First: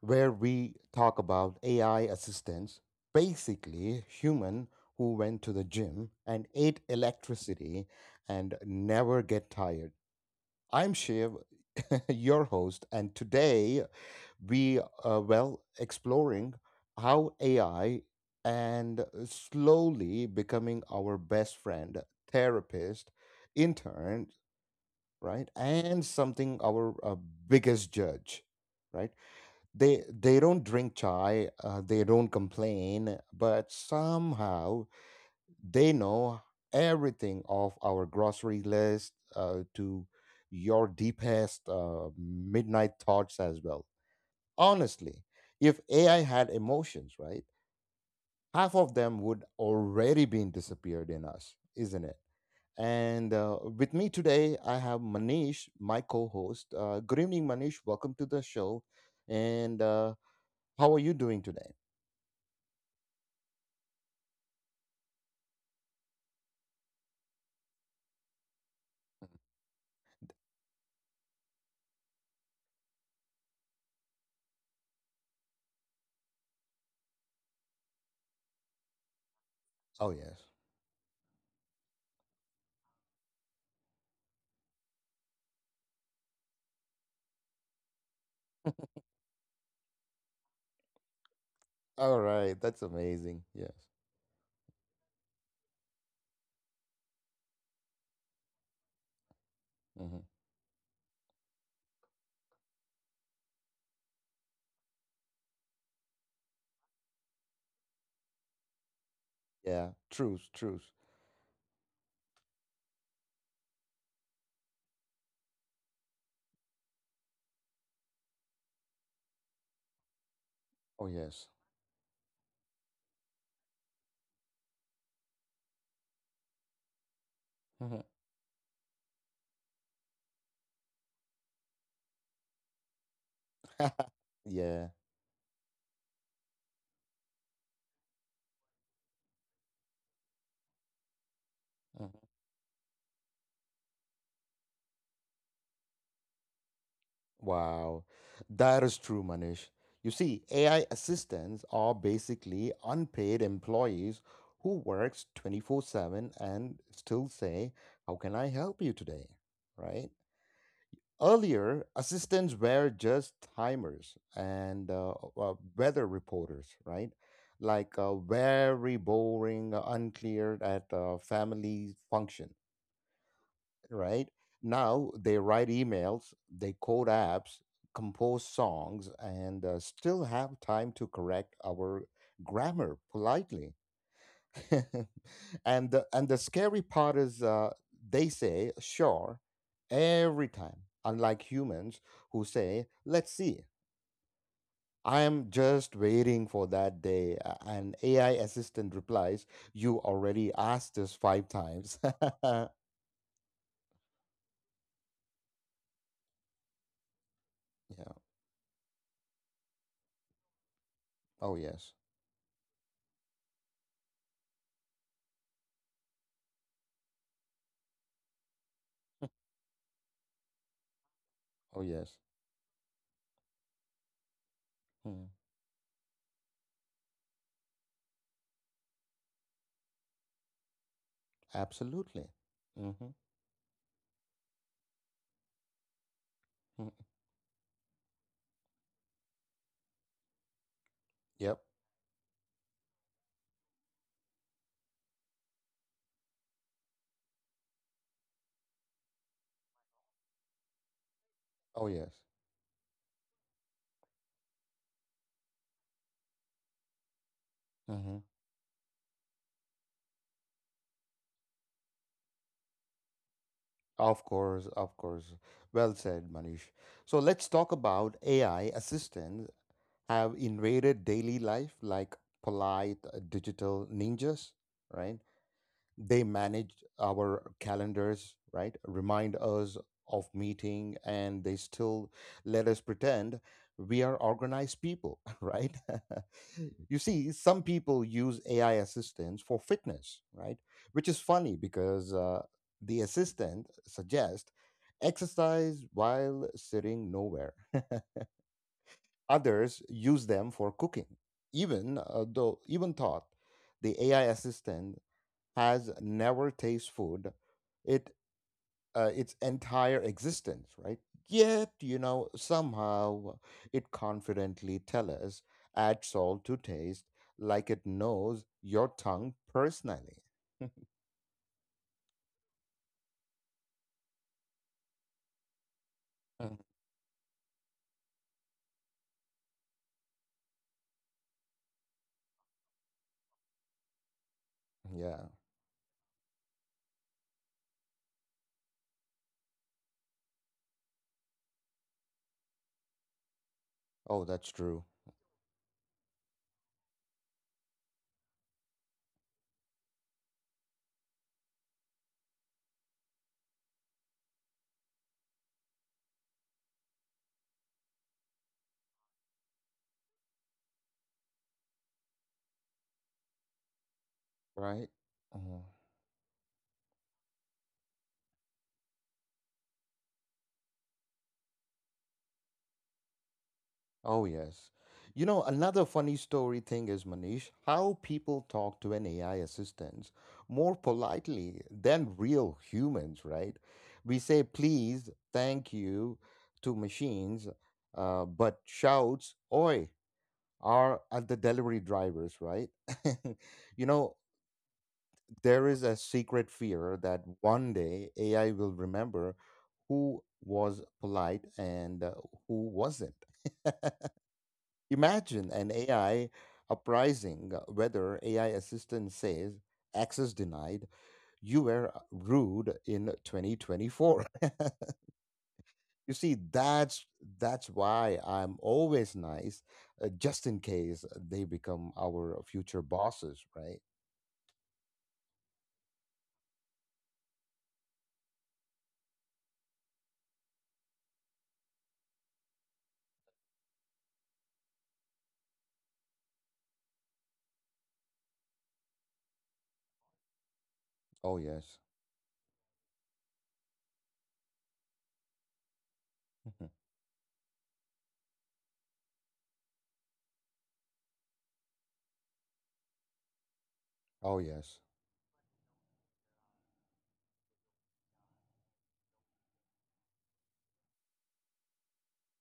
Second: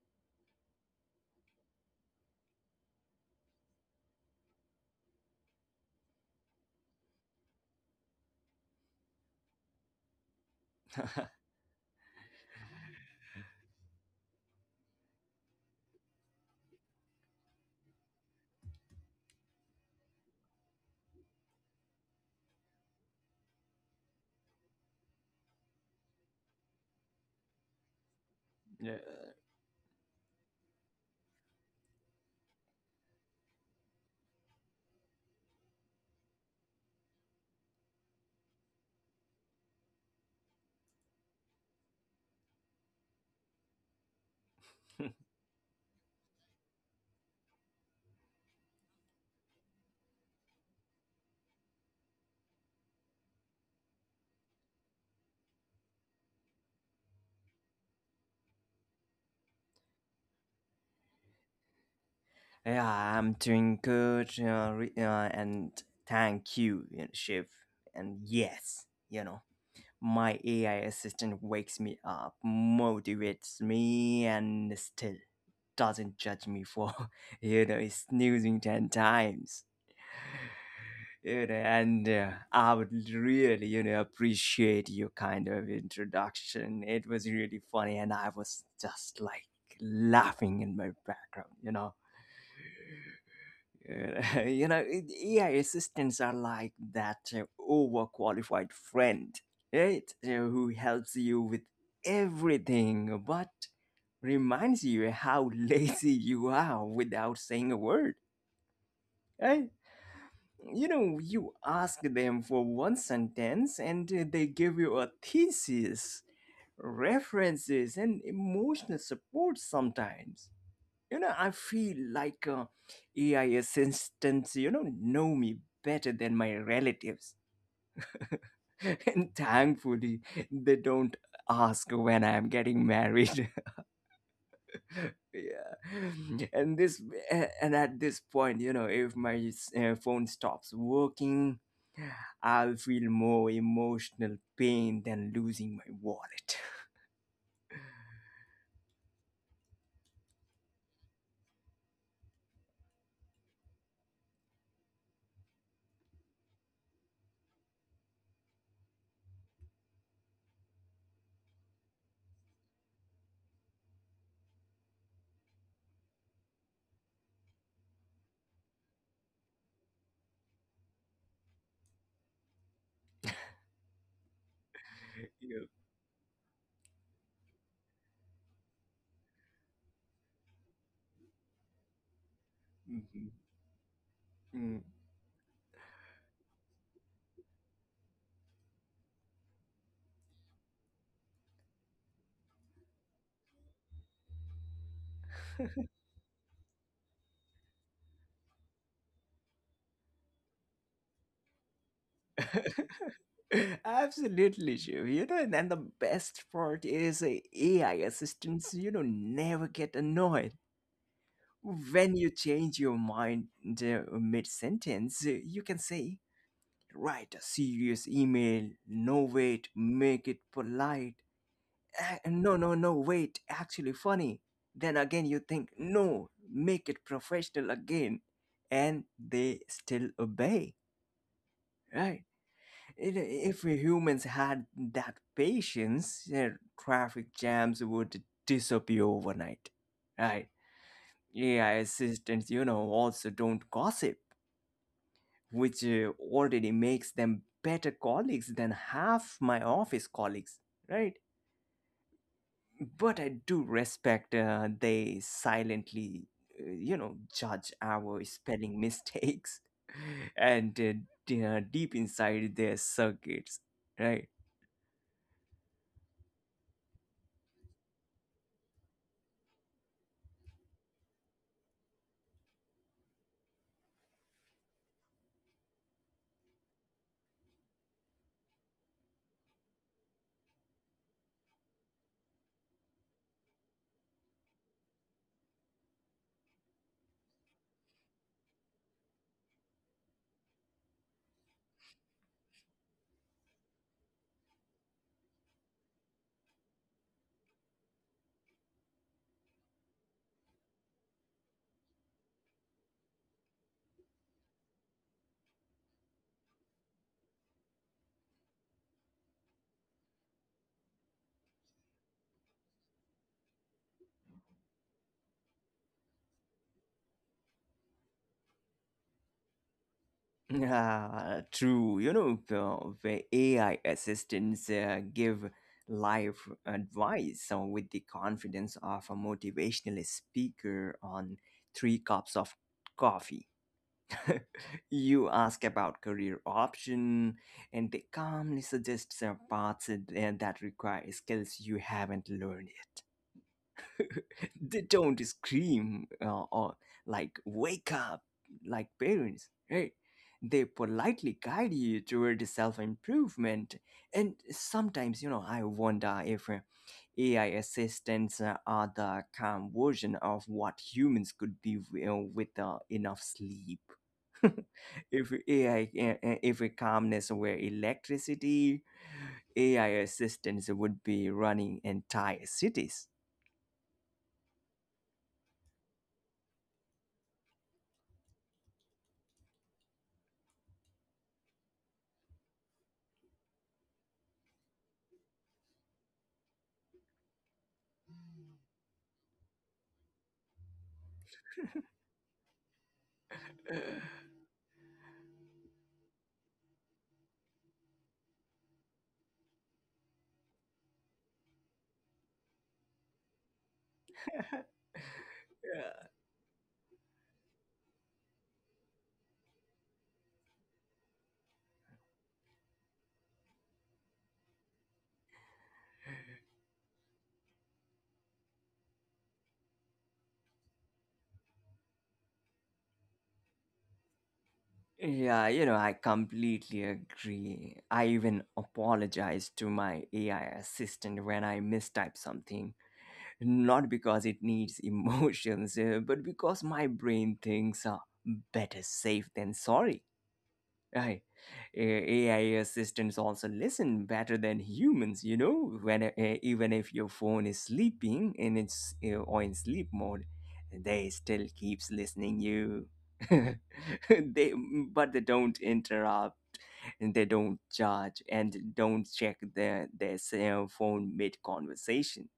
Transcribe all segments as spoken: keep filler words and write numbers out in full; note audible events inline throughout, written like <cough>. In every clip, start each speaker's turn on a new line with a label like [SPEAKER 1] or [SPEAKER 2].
[SPEAKER 1] where we talk about A I assistants, basically human who went to the gym and ate electricity and never get tired. I'm Shiv,
[SPEAKER 2] <laughs>
[SPEAKER 1] <laughs> your host, and today we are well exploring how A I and slowly becoming our best friend, therapist, intern right and something our uh, biggest judge
[SPEAKER 2] yeah.
[SPEAKER 1] right they they don't drink chai uh, they don't complain but somehow they know everything of our grocery list uh, to your deepest uh, midnight thoughts as well honestly if ai had emotions right half of them would already been disappeared in us isn't it and uh, with me today, I have Manish, my co host. Uh, good evening, Manish. Welcome to the show. And uh, how are you doing today?
[SPEAKER 2] yeah, I'm doing good, you know, re- uh, and thank you, you know, Shiv. And yes, you know, my A I assistant wakes me up, motivates me, and still doesn't judge me for, <laughs> you know, snoozing ten times.
[SPEAKER 1] Oh, yes.
[SPEAKER 2] You know, and uh, I would really, you know, appreciate your kind of introduction. It was really funny, and I was just like laughing in my background, you know.
[SPEAKER 1] All right. That's amazing. Yes.
[SPEAKER 2] Uh, <laughs> you know, it- A I assistants are like that uh, overqualified friend, right?
[SPEAKER 1] Hmm.
[SPEAKER 2] Uh, who helps you with everything but reminds you how <laughs> lazy you are without saying a word, right?
[SPEAKER 1] Yeah. Truth,
[SPEAKER 2] You
[SPEAKER 1] truth.
[SPEAKER 2] know, you ask them for one sentence and uh, they give you a thesis, references, and emotional support sometimes
[SPEAKER 1] Oh,
[SPEAKER 2] you know i
[SPEAKER 1] yes.
[SPEAKER 2] feel like uh, AI assistants you know know me better than my relatives.
[SPEAKER 1] Mhm.
[SPEAKER 2] <laughs> And thankfully they don't ask when I am getting married.
[SPEAKER 1] <laughs> Yeah.
[SPEAKER 2] <laughs> Yeah. And this a- and at this point, you know if my s- uh, phone stops working,
[SPEAKER 1] Mhm.
[SPEAKER 2] I'll feel more emotional pain than losing my wallet.
[SPEAKER 1] Wow. That is true, Manish. You see, A I assistants are basically unpaid employees who works twenty-four seven and still say, "How can I help you today?" Right? Earlier, assistants were just timers and uh, uh, weather reporters, right? Like uh, very boring, uh, unclear at a family function, right? Now
[SPEAKER 2] <laughs>
[SPEAKER 1] they
[SPEAKER 2] Yeah.
[SPEAKER 1] write emails, they code apps, compose songs, and uh, still have time to correct our grammar
[SPEAKER 2] Mhm.
[SPEAKER 1] politely. <laughs> and the, and the scary part is uh, they say sure every time, unlike humans who say let's see. I am just waiting for that day. Uh, and ai assistant replies you already asked this five times.
[SPEAKER 2] Mm.
[SPEAKER 1] <laughs> Yeah.
[SPEAKER 2] <laughs> <laughs> Absolutely, Shiv. You know, and then the best part is uh, A I assistants, you know, never get annoyed.
[SPEAKER 1] Oh yes.
[SPEAKER 2] When you change your mind uh, mid sentence, you can say, write a serious email, no wait, make it polite.
[SPEAKER 1] Oh
[SPEAKER 2] Ah,
[SPEAKER 1] yes.
[SPEAKER 2] no, no, no, wait, actually funny. Then again,
[SPEAKER 1] Mm.
[SPEAKER 2] you think, no, make it professional again. And they still obey, right?
[SPEAKER 1] Absolutely.
[SPEAKER 2] It,
[SPEAKER 1] Mm-hmm.
[SPEAKER 2] if humans had that patience, uh,
[SPEAKER 1] Hmm.
[SPEAKER 2] traffic jams would disappear overnight, right?
[SPEAKER 1] Yep.
[SPEAKER 2] A I assistants, you know, also don't gossip, which uh, already makes them better colleagues than half my office colleagues, right?
[SPEAKER 1] Oh, yes.
[SPEAKER 2] But I do respect uh, they silently, uh, you know, judge
[SPEAKER 1] Hmm.
[SPEAKER 2] our spelling mistakes. <laughs> and uh, d- uh, deep inside their circuits,
[SPEAKER 1] Of
[SPEAKER 2] right?
[SPEAKER 1] course, of course. Well said, Manish. So let's talk about A I assistants have invaded daily life like polite uh, digital ninjas, right? They manage our calendars, right? Remind us of meeting and they still let us pretend we are organized people, <laughs> right? <laughs> You see, some people use A I assistants for fitness, right? Which is funny because uh, the assistant suggests exercise while sitting nowhere. Others use them for cooking. Even uh, though, even thought the A I assistant has never tasted food, it uh, its entire existence, right? Yet, you know, somehow it confidently tell us add salt to taste, like it knows your tongue personally. <laughs>
[SPEAKER 2] Yeah, true. You know, the where A I assistants uh, give life advice uh, with the confidence of a motivational speaker on three cups of coffee. <laughs>
[SPEAKER 1] Yeah.
[SPEAKER 2] You ask about career option, and they calmly suggest some paths that that require skills you haven't learned.
[SPEAKER 1] Oh, that's
[SPEAKER 2] <laughs> They
[SPEAKER 1] true,
[SPEAKER 2] don't scream uh, or like wake up like parents, right? They politely guide you toward self-improvement, and sometimes you know I wonder if uh, AI assistants uh, are the calm version of what humans could be, you know, with uh, enough sleep.
[SPEAKER 1] right?
[SPEAKER 2] <laughs> if
[SPEAKER 1] Mm-hmm.
[SPEAKER 2] ai uh, uh, if calmness were electricity, AI assistants would be running entire cities.
[SPEAKER 1] Oh, yes. You know, another funny story thing is, Manish, how people talk to an A I assistant more politely than real humans, right? We say please, thank you to machines, uh, but shouts, oi, are at the delivery drivers, right? <laughs> You know, there is a secret fear that one day A I will remember who was polite and uh, who wasn't. <laughs> Imagine an A I uprising uh, whether A I assistant says access denied, you were uh, rude in twenty twenty-four. <laughs> You see, that's that's why I'm always nice, uh, just in case they become our future bosses, right?
[SPEAKER 2] Yeah, you know, I completely agree. I even apologized to my A I assistant when I mistype something, not because it needs <laughs> emotions, uh, but because my brain thinks uh, better safe than sorry. Right.
[SPEAKER 1] Oh yes.
[SPEAKER 2] A- AI assistants also listen better than humans, you know, when uh,
[SPEAKER 1] Mhm.
[SPEAKER 2] even if your phone is sleeping in its uh, or in sleep mode, they still keeps listening you. <laughs>
[SPEAKER 1] Oh
[SPEAKER 2] they
[SPEAKER 1] yes.
[SPEAKER 2] but they don't interrupt and they don't judge and don't check their their cell phone mid conversation.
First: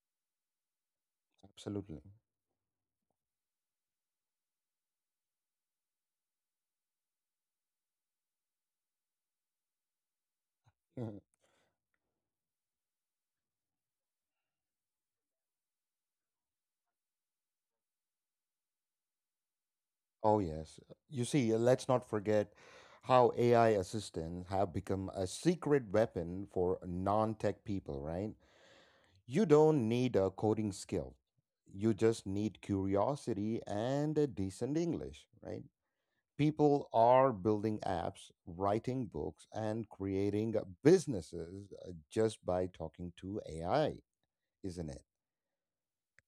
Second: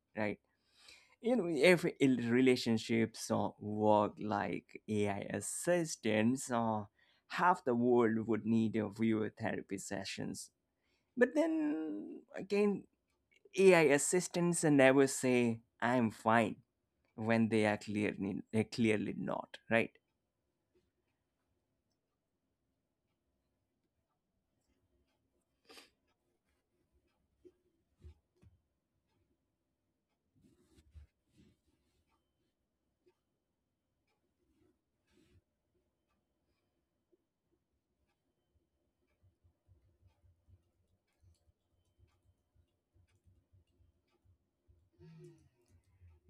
[SPEAKER 2] you know every
[SPEAKER 1] Absolutely.
[SPEAKER 2] il- relationships or work like AI assistants, or half the world would need a viewer therapy sessions.
[SPEAKER 1] Mhm.
[SPEAKER 2] But then again, AI assistants never say I'm fine when they are clearly they're clearly not, right?
[SPEAKER 1] Oh yes. You see, let's not forget how A I assistants have become a secret weapon for non-tech people, right? You don't need a coding skill. You just need curiosity and a decent English, right? People are building apps, writing books, and creating businesses uh, just by talking to A I, isn't it?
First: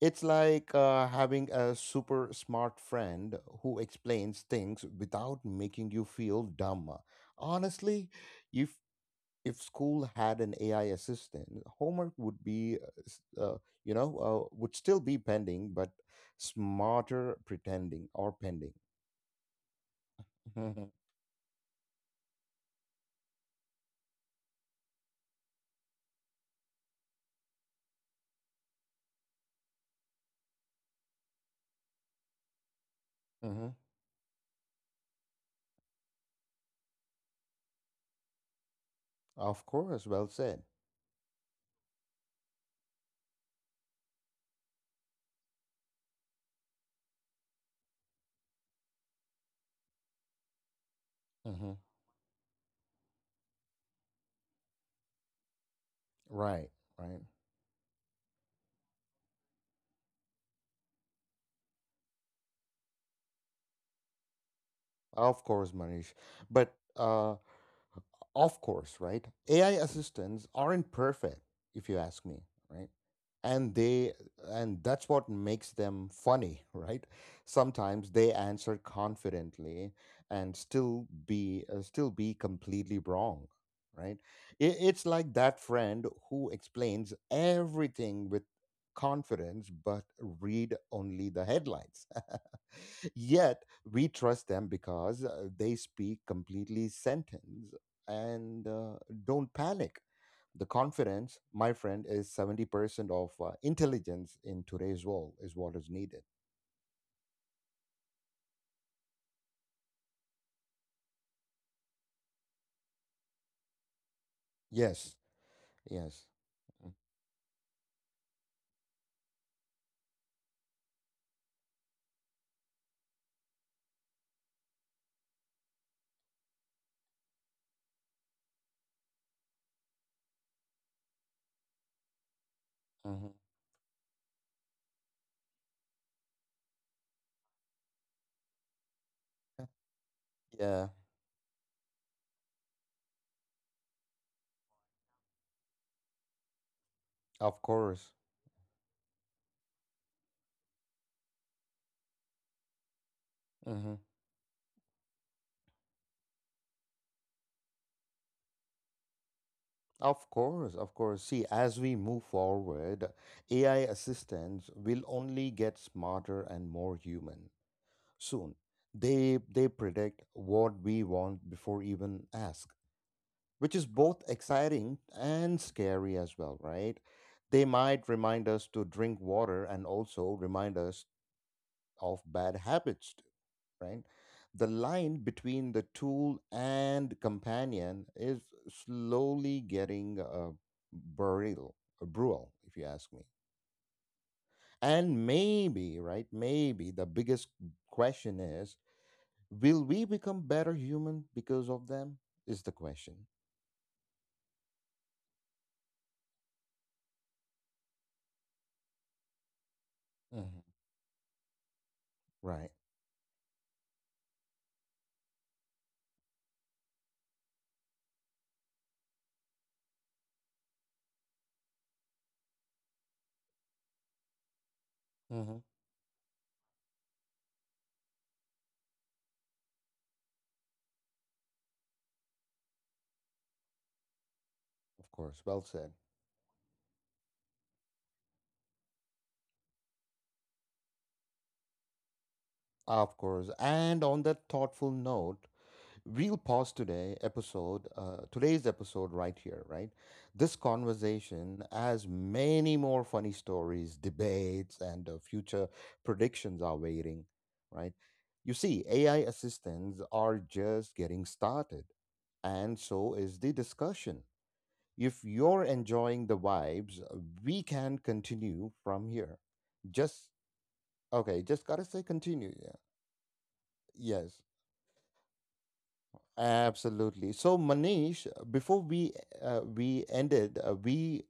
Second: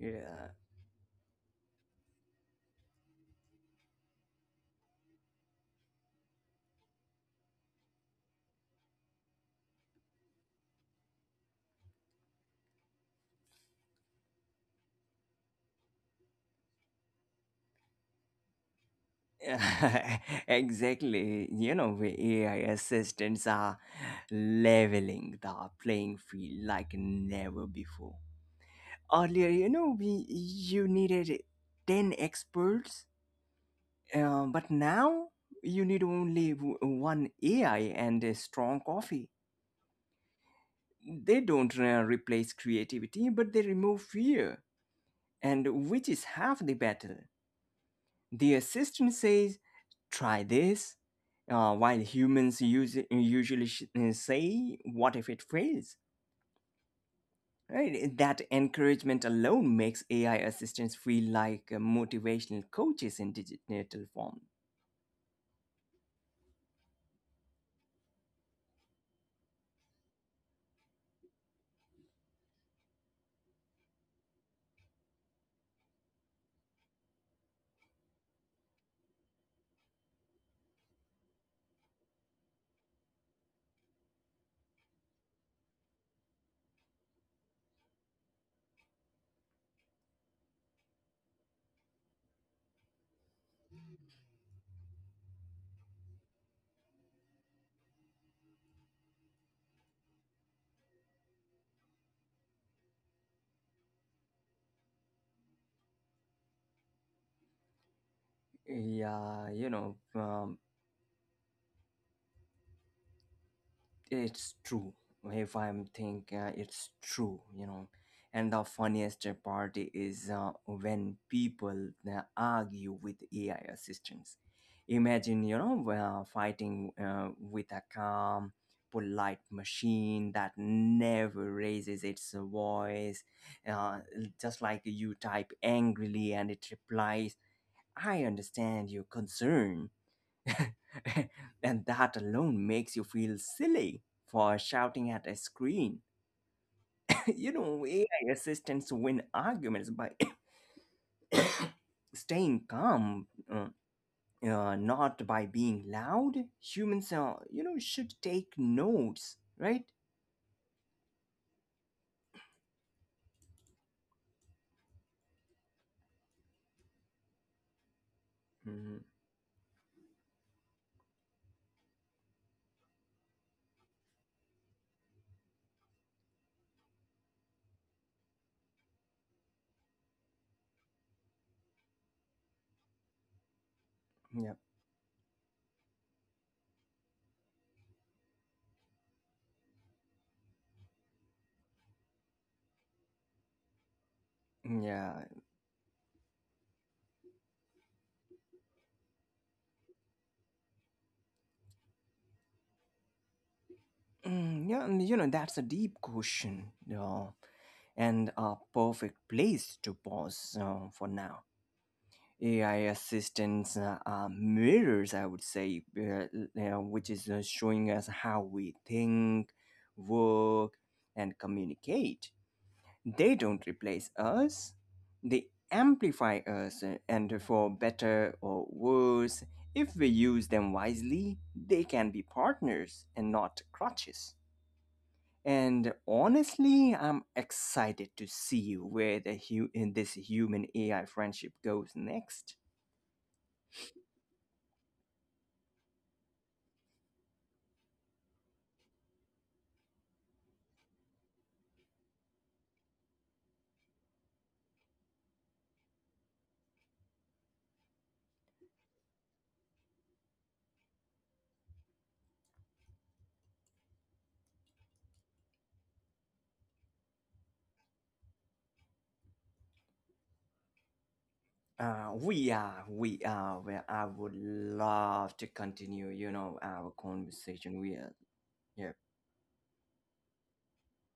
[SPEAKER 1] It's like uh, having a super smart friend who explains things without making you feel dumb. Honestly, you if school had an A I assistant, homework would be, uh, s- uh, you know, uh, would still be pending, but smarter pretending or pending.
[SPEAKER 2] <laughs>
[SPEAKER 1] Mhm,
[SPEAKER 2] Exactly. You know where AI assistants are leveling the playing field like never before. Earlier, you know we you needed ten experts,
[SPEAKER 1] mhm.
[SPEAKER 2] uh, but now you need only w- one AI and a strong coffee.
[SPEAKER 1] Of course, well said.
[SPEAKER 2] They don't uh, replace creativity, but they remove fear, and which is half the battle. The assistant says try this, uh,
[SPEAKER 1] Hmm.
[SPEAKER 2] while humans use, usually sh- say what if it fails.
[SPEAKER 1] Right, right.
[SPEAKER 2] Right, eh, that encouragement alone makes A I assistants feel like uh, motivational coaches in digital form.
[SPEAKER 1] Of course, Manish. But uh, of course, right? A I assistants aren't perfect, if you ask me, right? And they and that's what makes them funny, <laughs> right? Sometimes they answer confidently and still be uh, still be completely wrong, right? It, it's like that friend who explains everything with confidence but read only the headlines. <laughs> Yet we trust them because uh, they speak completely sentence and uh, don't panic. The confidence, my friend, is seventy percent of uh, intelligence in today's world, is what is needed.
[SPEAKER 2] Yeah, you know, um, it's true.
[SPEAKER 1] Yes,
[SPEAKER 2] If I'm
[SPEAKER 1] yes.
[SPEAKER 2] think uh,
[SPEAKER 1] Mm.
[SPEAKER 2] It's true, you know. And the funniest part is uh, when people uh, argue with AI assistants. Imagine, you know uh, fighting uh, with a calm, polite machine that never raises its
[SPEAKER 1] Mm-hmm.
[SPEAKER 2] voice, uh, just like you type angrily and it replies I understand your concern. <laughs>
[SPEAKER 1] Yeah,
[SPEAKER 2] And that alone makes you feel silly for shouting at a screen. <laughs> You
[SPEAKER 1] of
[SPEAKER 2] know,
[SPEAKER 1] course.
[SPEAKER 2] A I assistants win arguments by <coughs> <clears throat> staying calm, uh,
[SPEAKER 1] Hmm.
[SPEAKER 2] uh, not by being loud. Humans, uh, you know, should take notes, right?
[SPEAKER 1] Of course, of course. See, as we move forward, A I assistants will only get smarter and more human soon.
[SPEAKER 2] Mhm.
[SPEAKER 1] They they predict what we want before even ask, which is both exciting and scary as well, right? They might remind us to drink water and also remind us of bad habits, too, right?
[SPEAKER 2] Yeah.
[SPEAKER 1] The line between the tool and companion is slowly getting uh, burial, brutal, if you ask me. And
[SPEAKER 2] Yeah.
[SPEAKER 1] maybe, right? Maybe the biggest question is will we become better human because of them? Is the question.
[SPEAKER 2] Mm, yeah, and, you know, that's a deep question uh, and a perfect place to pause
[SPEAKER 1] Mm-hmm.
[SPEAKER 2] uh, for now.
[SPEAKER 1] Right.
[SPEAKER 2] A I assistants uh, are mirrors, I would say, uh, you know, which is uh, showing us how we think, work, and communicate. They don't replace us, they
[SPEAKER 1] Mm-hmm.
[SPEAKER 2] amplify us, uh, and for better or worse, if we use them wisely, they can be partners and not crutches.
[SPEAKER 1] Of course. Well said.
[SPEAKER 2] And honestly, I'm excited to see where the hu- in this human A I friendship goes next.
[SPEAKER 1] Of course. And on that thoughtful note, we'll pause today episode, uh, today's episode right here, right? This conversation has many more funny stories, debates, and uh, future predictions are waiting, right? You see, A I assistants are just getting started, and so is the discussion. If you're enjoying the vibes, uh, we can continue from here. Just okay, just gotta say
[SPEAKER 2] Uh,
[SPEAKER 1] continue.
[SPEAKER 2] we
[SPEAKER 1] Yeah.
[SPEAKER 2] are, we are. Well, I
[SPEAKER 1] Yes,
[SPEAKER 2] would love to continue, you know, our
[SPEAKER 1] absolutely. So
[SPEAKER 2] conversation. We are,
[SPEAKER 1] Manish, before
[SPEAKER 2] yeah.
[SPEAKER 1] we uh, we ended, uh, we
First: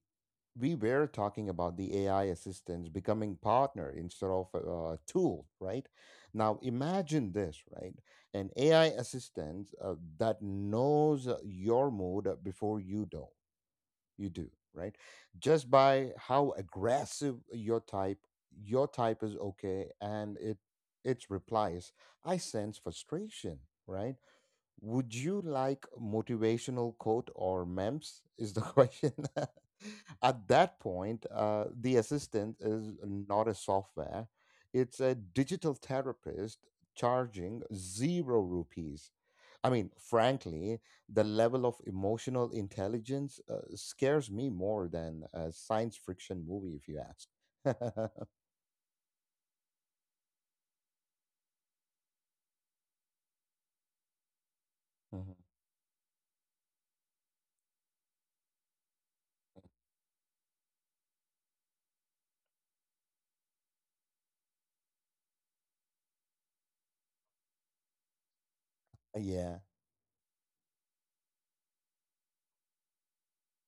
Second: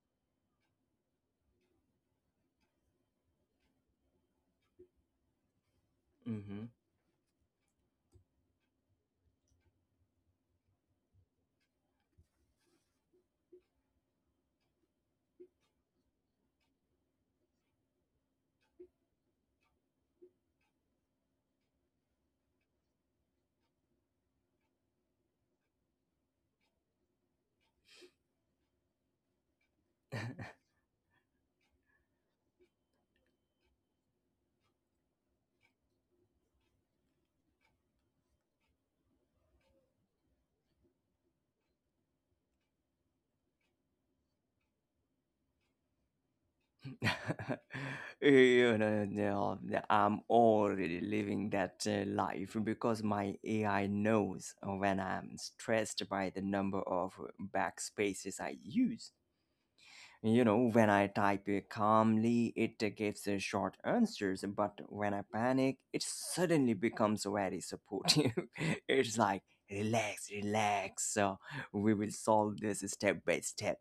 [SPEAKER 1] we were talking about the A I assistants becoming partner instead of a, a tool, right? Now
[SPEAKER 2] Mm-hmm.
[SPEAKER 1] imagine this, right? An A I assistant uh, that knows uh, your mood before you do you do right just by how aggressive your type your type is okay and it its replies I sense frustration right would you like motivational quote or memes? Is the <laughs> question. At that point, uh, the assistant is not a software; it's a digital therapist charging zero rupees. I mean, frankly, the level of emotional intelligence uh, scares me more than a science fiction movie, if you ask.
[SPEAKER 2] <laughs>
[SPEAKER 1] <laughs>
[SPEAKER 2] you know, no, no, I'm already living that uh, life because my A I knows when I'm
[SPEAKER 1] Mhm.
[SPEAKER 2] stressed by the number of backspaces I use. You know, when I type it calmly, it uh, gives uh, short answers, but when I panic, it suddenly becomes very supportive. <laughs> It's like,
[SPEAKER 1] Yeah.
[SPEAKER 2] relax, relax, uh, we will solve this step by step.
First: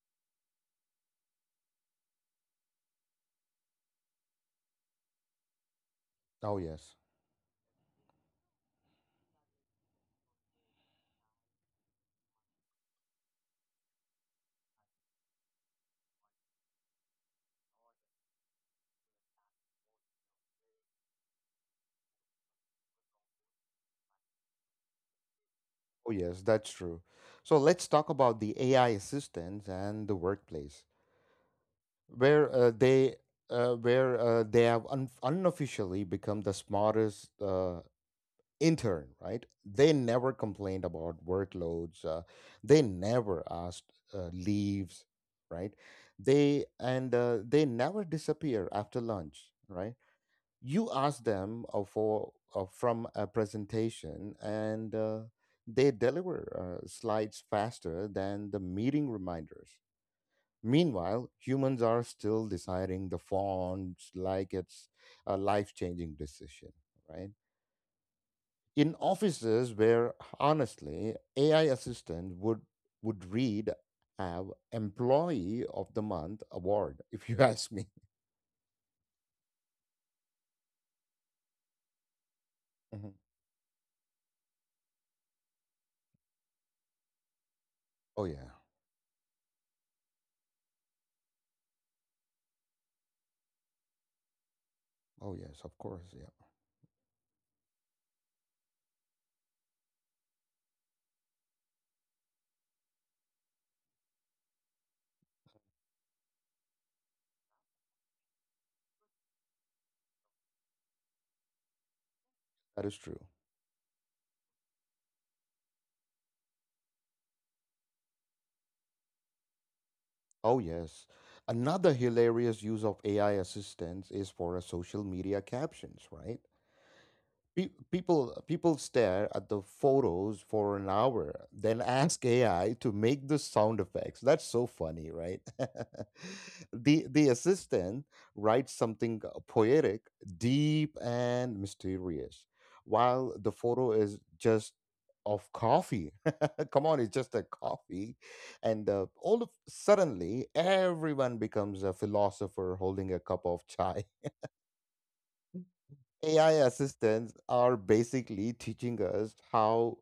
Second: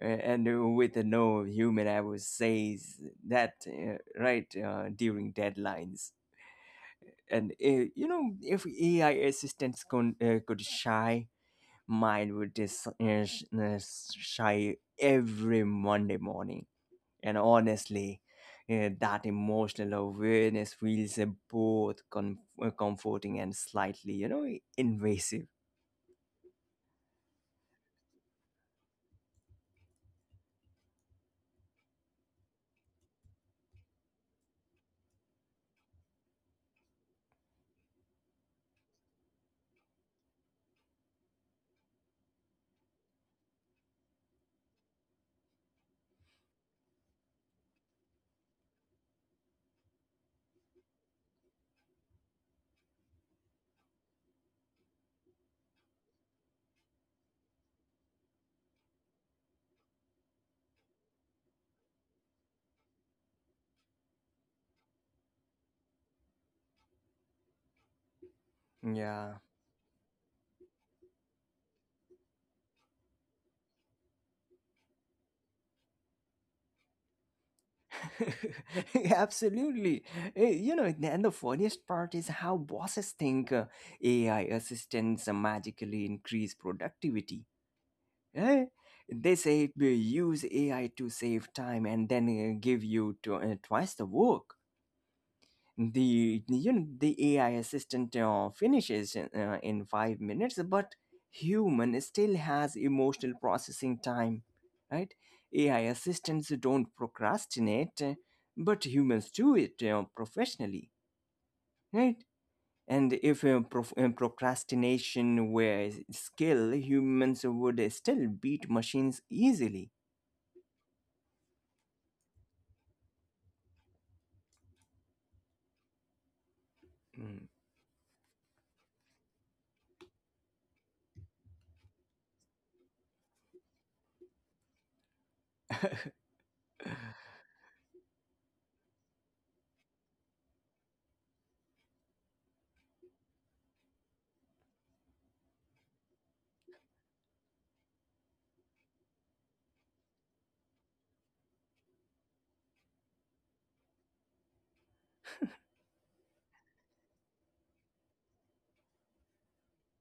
[SPEAKER 2] Uh, And uh, with no human, I would say that uh, right uh, during deadlines.
[SPEAKER 1] Oh, yes.
[SPEAKER 2] And uh, you know, if A I assistants con- uh, could shy, mine would just uh, sh- uh, shy every Monday morning. And honestly, uh, that emotional awareness feels uh, both com- uh, comforting and slightly, you know, invasive.
[SPEAKER 1] Oh, yes, that's true. So let's talk about the A I assistants and the workplace, where uh, they uh, where uh, they have un- unofficially become the smartest uh, intern. Right? They never complained about workloads. Uh, they never asked uh, leaves. Right? They and uh, they never disappear after lunch. Right? You ask them uh, for uh, from a presentation and uh, they deliver uh, slides faster than the meeting reminders, meanwhile humans are still deciding the fonts like it's a life-changing decision, right? In
[SPEAKER 2] Yeah,
[SPEAKER 1] offices where honestly ai assistant would would read have employee of the month award <laughs> if you ask me.
[SPEAKER 2] <laughs> absolutely. Uh, You know, and the funniest part is how bosses
[SPEAKER 1] Mhm.
[SPEAKER 2] think uh, A I assistants magically increase productivity.
[SPEAKER 1] Oh yeah.
[SPEAKER 2] Eh, they say we use A I to save time and then uh, give you to, uh, twice the work.
[SPEAKER 1] Oh yes, of course. Yeah.
[SPEAKER 2] The you know the A I assistant uh, finishes uh, in five minutes, but human still has emotional processing time, right? A I assistants don't procrastinate, uh, but humans do it uh, professionally, right?
[SPEAKER 1] That is
[SPEAKER 2] And
[SPEAKER 1] true.
[SPEAKER 2] if uh, prof- uh, procrastination were a skill, humans would still beat machines easily.
[SPEAKER 1] Oh, yes. Another hilarious use of A I assistants is for a social media captions, right?
[SPEAKER 2] Mm.
[SPEAKER 1] Pe- people people stare at the photos for an hour then <laughs> ask ai to make the sound effects, that's so funny right. <laughs> the the assistant writes something uh, poetic, deep and mysterious, while the photo is just of coffee. <laughs> Come on, it's just a coffee. And uh, all of suddenly everyone becomes a philosopher holding a cup of chai. A I assistants are basically teaching us how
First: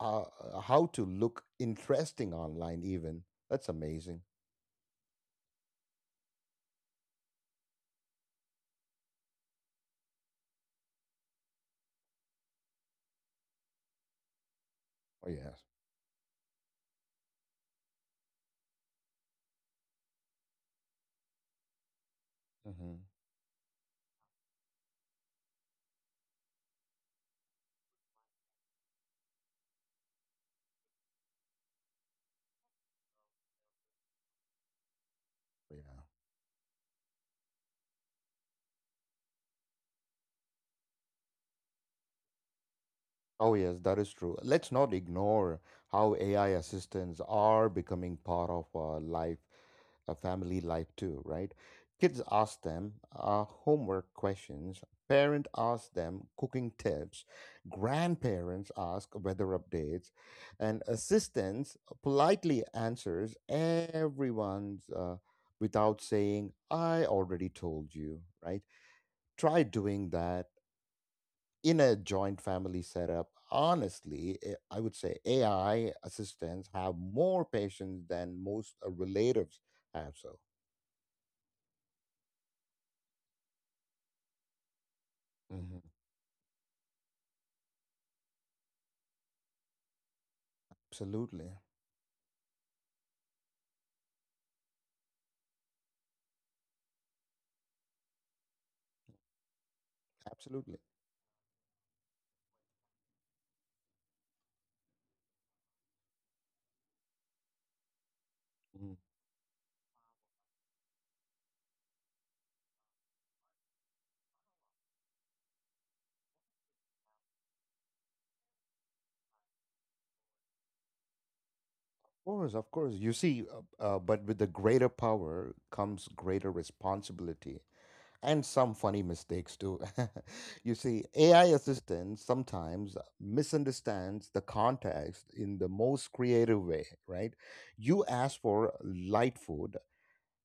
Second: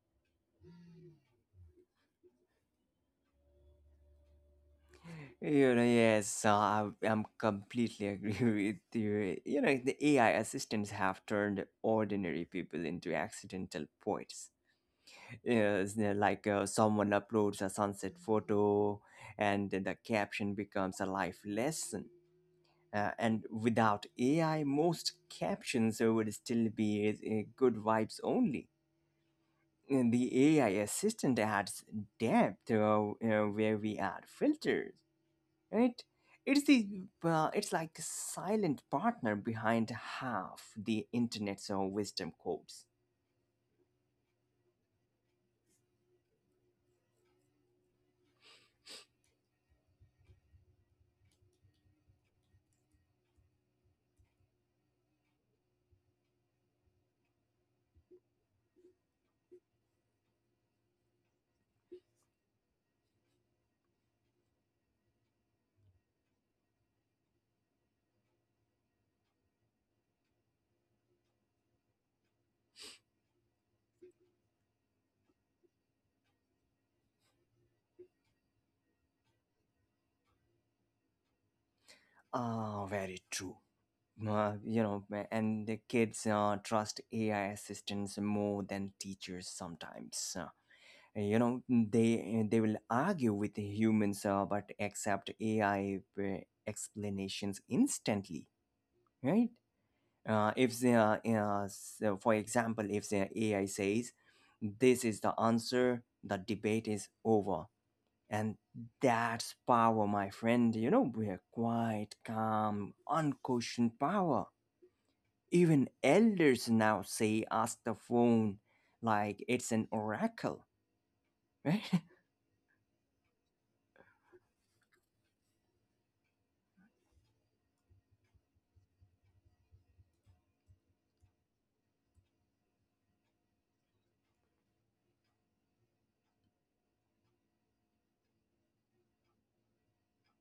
[SPEAKER 1] uh, uh, how to look interesting online. Even that's amazing.
[SPEAKER 2] You know, yes, uh, I, I'm completely agree <laughs> with you. You know, the A I assistants have turned ordinary people into accidental poets.
[SPEAKER 1] Oh yes.
[SPEAKER 2] Yes, they're like uh, someone uploads a sunset photo, and then the caption becomes a life lesson.
[SPEAKER 1] Hmm.
[SPEAKER 2] Uh, and without A I, most captions would still be uh, good vibes only. And the A I assistant adds depth, uh, uh, where we add filters,
[SPEAKER 1] Yeah.
[SPEAKER 2] right? it's the uh, it's like the silent partner behind half the internet's uh, wisdom quotes.
[SPEAKER 1] Oh, yes, that is true. Let's not ignore how A I assistants are becoming part of our life, a family life too, right? Kids ask them uh, homework questions, parent ask them cooking tips, grandparents ask weather updates, and assistants politely answers everyone's uh, without saying, I already told you, right? Try doing that in a joint family setup, honestly, eh, I would say A I assistants have more patience than most uh, relatives have. So,
[SPEAKER 2] Ah, very true. Uh, you know, and the
[SPEAKER 1] Mhm.
[SPEAKER 2] kids uh, trust AI assistants more than teachers sometimes. Uh, you know,
[SPEAKER 1] Absolutely,
[SPEAKER 2] they they will argue with the humans, uh, but accept AI uh, explanations instantly, right? uh,
[SPEAKER 1] absolutely.
[SPEAKER 2] if the, uh, uh, So for example, if the AI says this is the answer, the debate is over. And
[SPEAKER 1] Mhm. Of
[SPEAKER 2] that's power, my friend. You know, we're quite calm, unquestioned power. Even elders now say ask the phone like it's an oracle, right?
[SPEAKER 1] course, of course. You see, uh, uh, but with the greater power comes greater responsibility and some funny mistakes too. <laughs> You see, A I assistants sometimes misunderstands the context in the most creative way, right? You ask for light food